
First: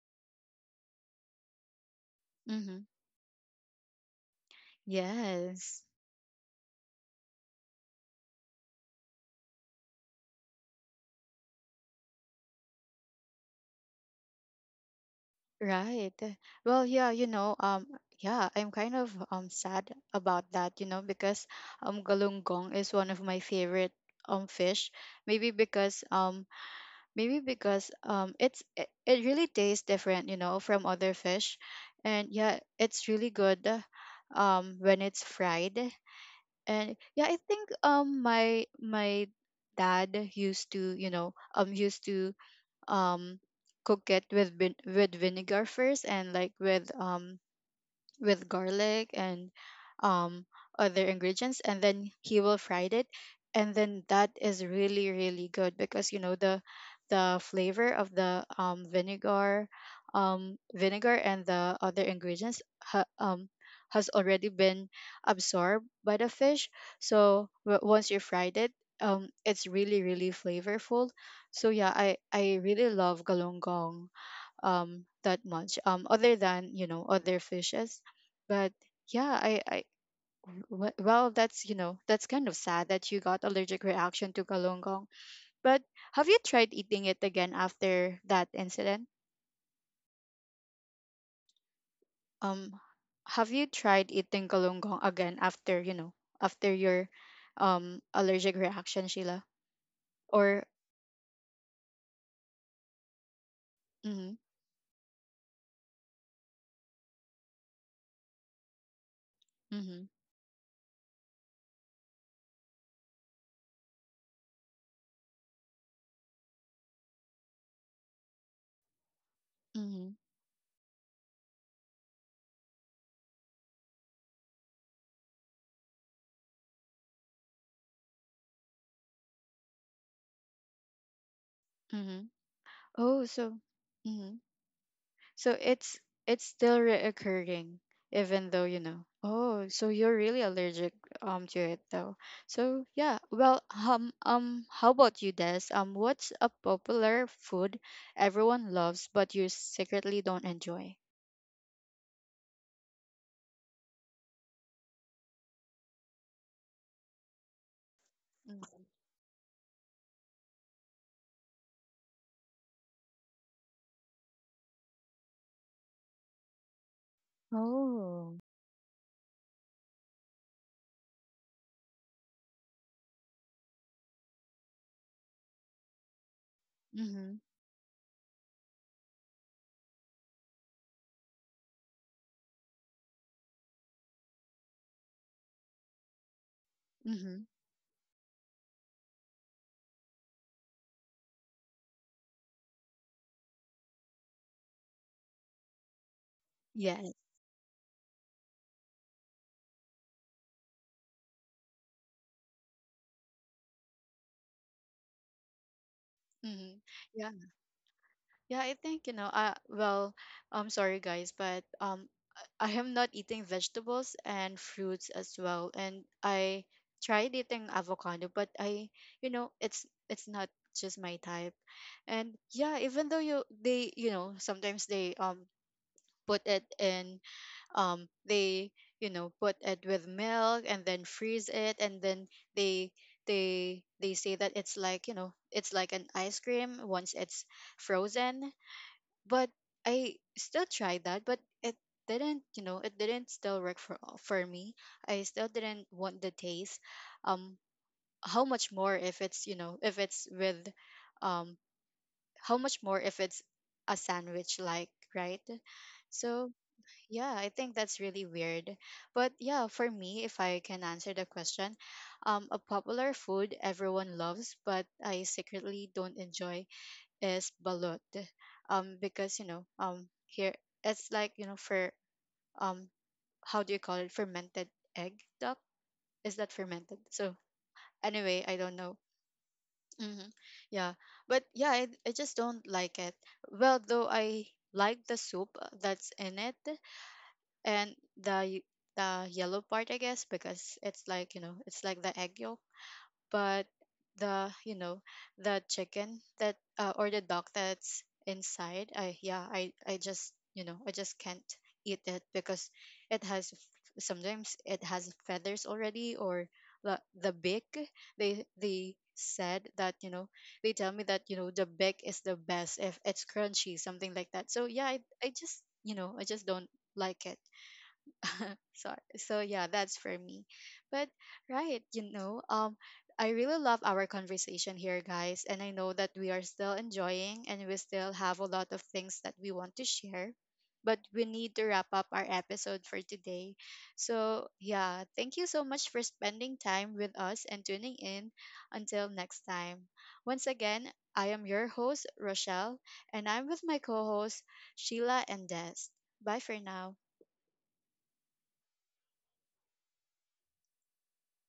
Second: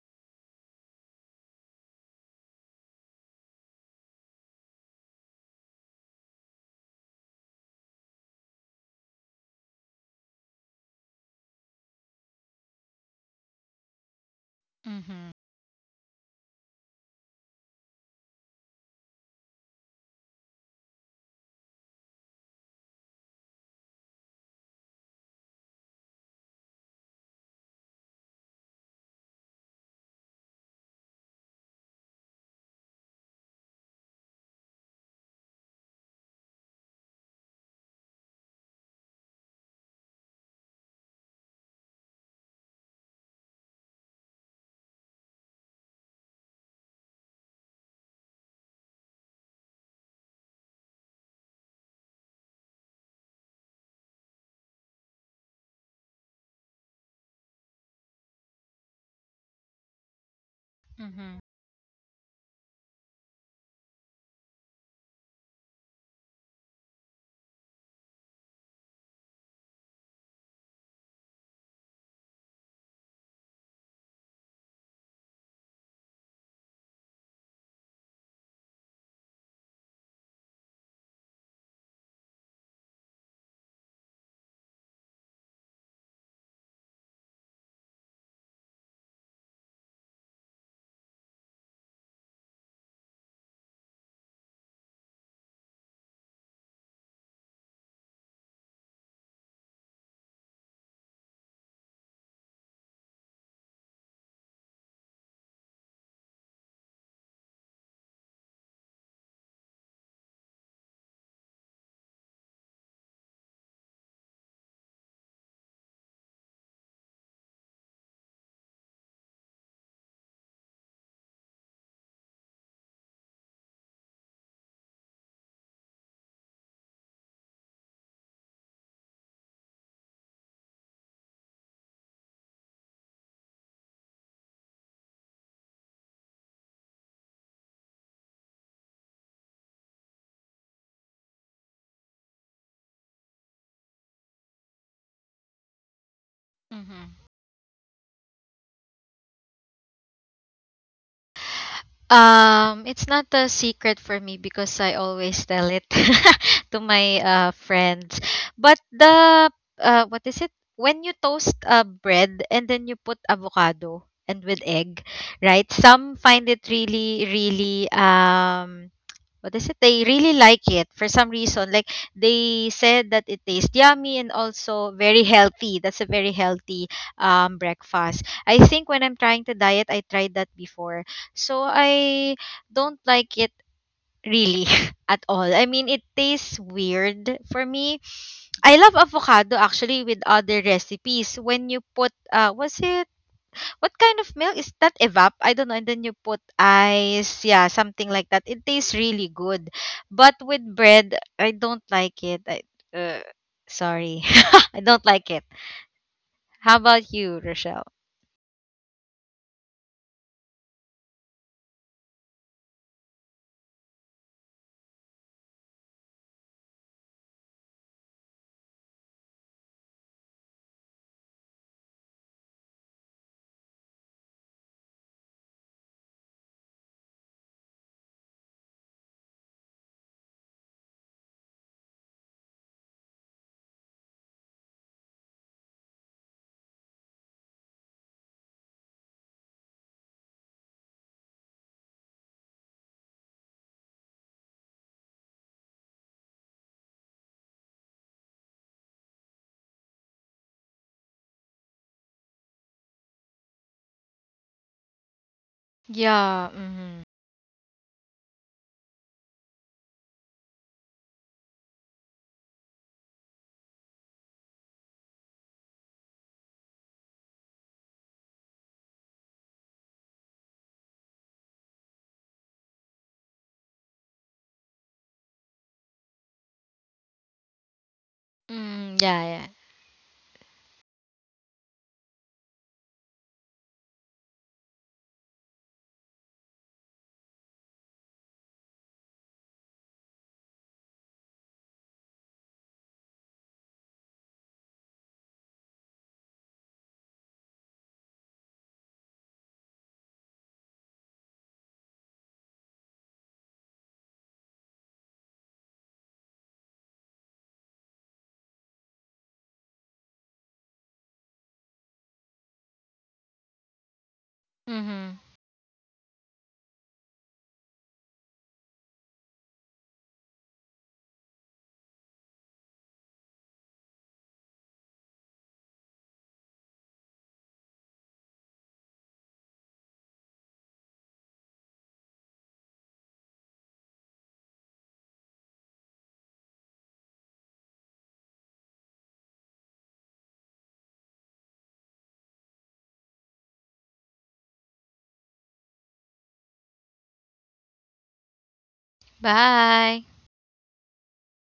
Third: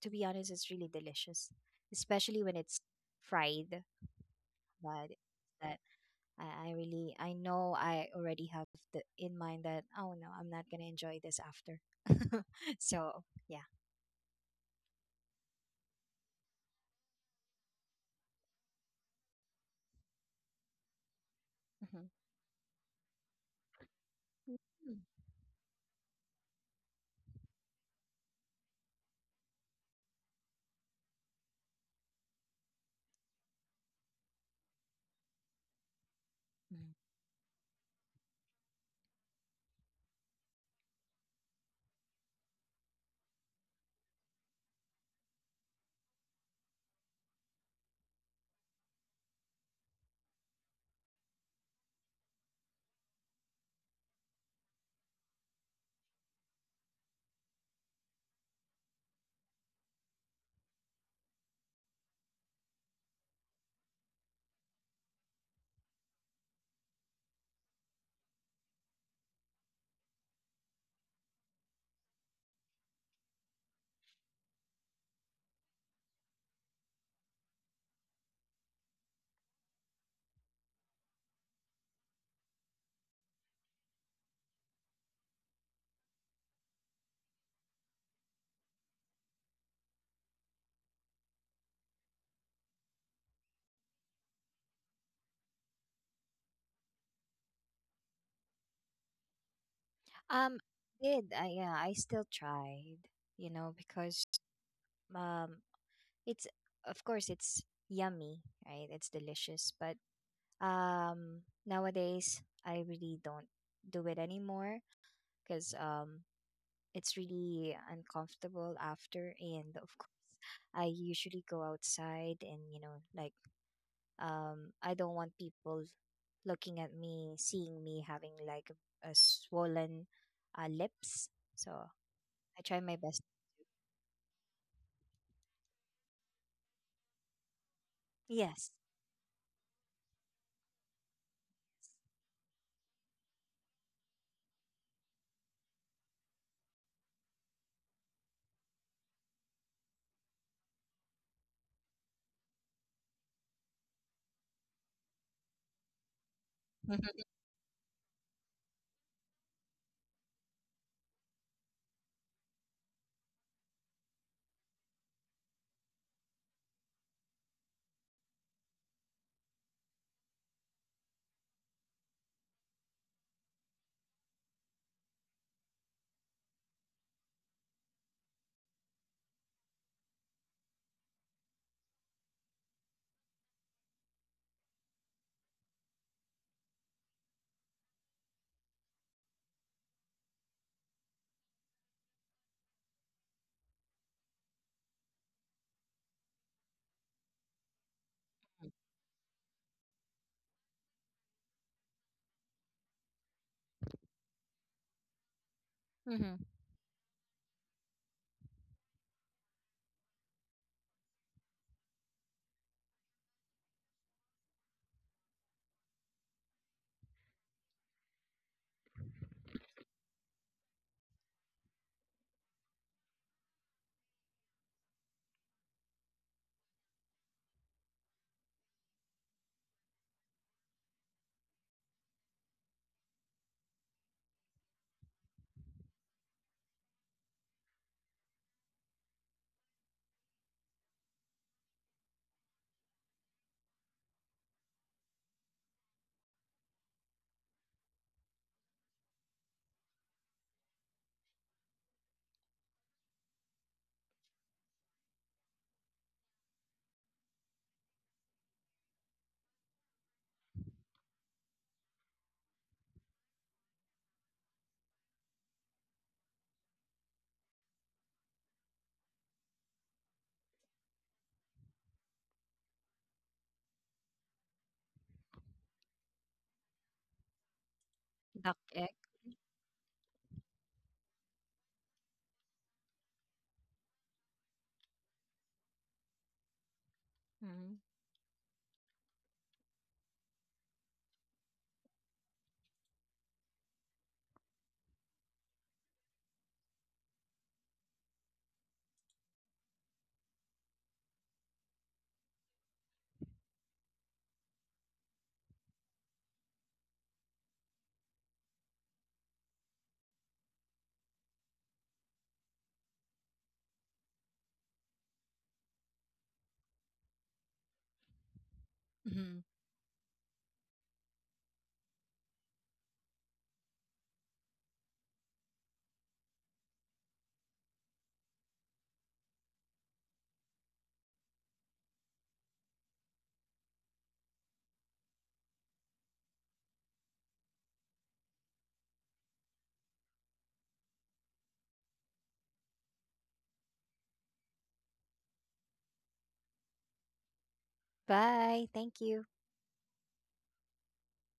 To be honest, it's really delicious, especially when it's
Mhm.
fried. But uh,
Yes.
I really, I know I already have in mind that, "Oh no, I'm not gonna enjoy this after." *laughs* So yeah.
Mhm.
Right. Well, yeah, you know, yeah, I'm kind of sad about that, you know, because
Mhm.
galunggong is one of my favorite fish.
Mhm.
Maybe because um Maybe because it's it, it really tastes different, you know, from other fish. And yeah, it's really good when it's fried.
Mhm.
And yeah, I think my dad used to, you know, used to um cook it with with vinegar first and like with garlic and um, other ingredients, and then he will fry it, and then that is really really good because you know the flavor of the vinegar
Mhm.
and the other ingredients has already been absorbed by the fish, so once you fried it, it's really really flavorful. So yeah, I really love galunggong that much, other than you know other fishes. But yeah, well, that's you know that's kind of sad that you got allergic reaction to kalunggong. But have you tried eating it again after that incident? um have you tried eating kalunggong again after you know, after your allergic reaction, Sheila?
um
Or
yeah, I still tried, because
mm-hmm,
um it's, of course, it's yummy, right? it's delicious but
mm-hmm,
nowadays I really don't do it anymore because it's really uncomfortable after. And of
mm-hmm,
course I usually go outside, and you know, like, I don't want people looking at me, seeing me having like a swollen lips. So
mm-hmm.
I try my best.
Oh so mm-hmm. So it's still reoccurring, even though
Yes.
you know. Oh, so you're really allergic to it though. So yeah. Well, how about you, Des? What's a
Mhm.
popular food everyone loves but you secretly don't enjoy?
It's not a secret for me because I always tell it *laughs* to my
Mm-hmm.
friends. But
Mm.
the what is it? When you toast bread and then you put avocado and with egg, right? Some find it really, really
Oh.
what is it? They really like it for some reason. Like they said that it tastes yummy and also very healthy. That's a very healthy
Mm-hmm.
breakfast. I think when I'm trying to diet, I tried that before. So I don't like it really *laughs* at all. I mean, it tastes
Mm-hmm.
weird for me. I love avocado actually with other recipes. When you put, was it? What kind of milk is that? Evap? I don't know. And then you put
Yes.
ice. Yeah, something like that. It tastes really good. But with bread, I don't like it. Uh, Sorry. *laughs* I don't like it.
Mm-hmm.
How
Mm.
about
Yeah.
you, Rochelle?
Yeah, I think, you know, well, I'm sorry guys, but I am not eating vegetables and fruits as well. And I tried eating avocado, but I, you know, it's not just my type. And yeah, even though you they, you know, sometimes they put it in they, you know, put it with milk and then freeze it and then they they say that it's like, you know, it's like an ice cream once it's frozen, but I still tried that, but it didn't, you know, it didn't still work for me. I still didn't want the taste. Um, how much more if it's, you know, if it's with, um, how much more if it's a sandwich like, right? So
Yeah. Mm-hmm.
yeah, I think that's really weird. But yeah, for me, if I can answer the question, a popular food everyone loves but I secretly don't enjoy is balut, because you know here it's like you know for um how do you call it, fermented egg duck? Is that fermented? So anyway, I
Duck
don't
egg.
know,
Mm, yeah, yeah.
hmm, yeah. But yeah, I just don't like it. Well though, I like the soup that's in it and the yellow part, I guess, because it's like you know it's like the egg yolk. But the you know the chicken that or the dog that's inside, I yeah, I just you know I just can't eat it because it has sometimes it has feathers already, or the beak, they said that you know they tell me that you know the beak is the best if it's crunchy, something like that. So yeah, i,
Mm-hmm.
I just you know I just don't like it. *laughs* So
Mm-hmm.
so yeah, that's for me. But right, you know, I really love our conversation here, guys, and I know that we are still enjoying and we still have a lot of things that we want to share, but we need to wrap up our episode for today. So yeah, thank you so much for spending time with us and tuning in. Until next time, once again, I am your host Rochelle, and I'm with my co-hosts Sheila and Des. Bye for now.
Bye, thank you.
Bye.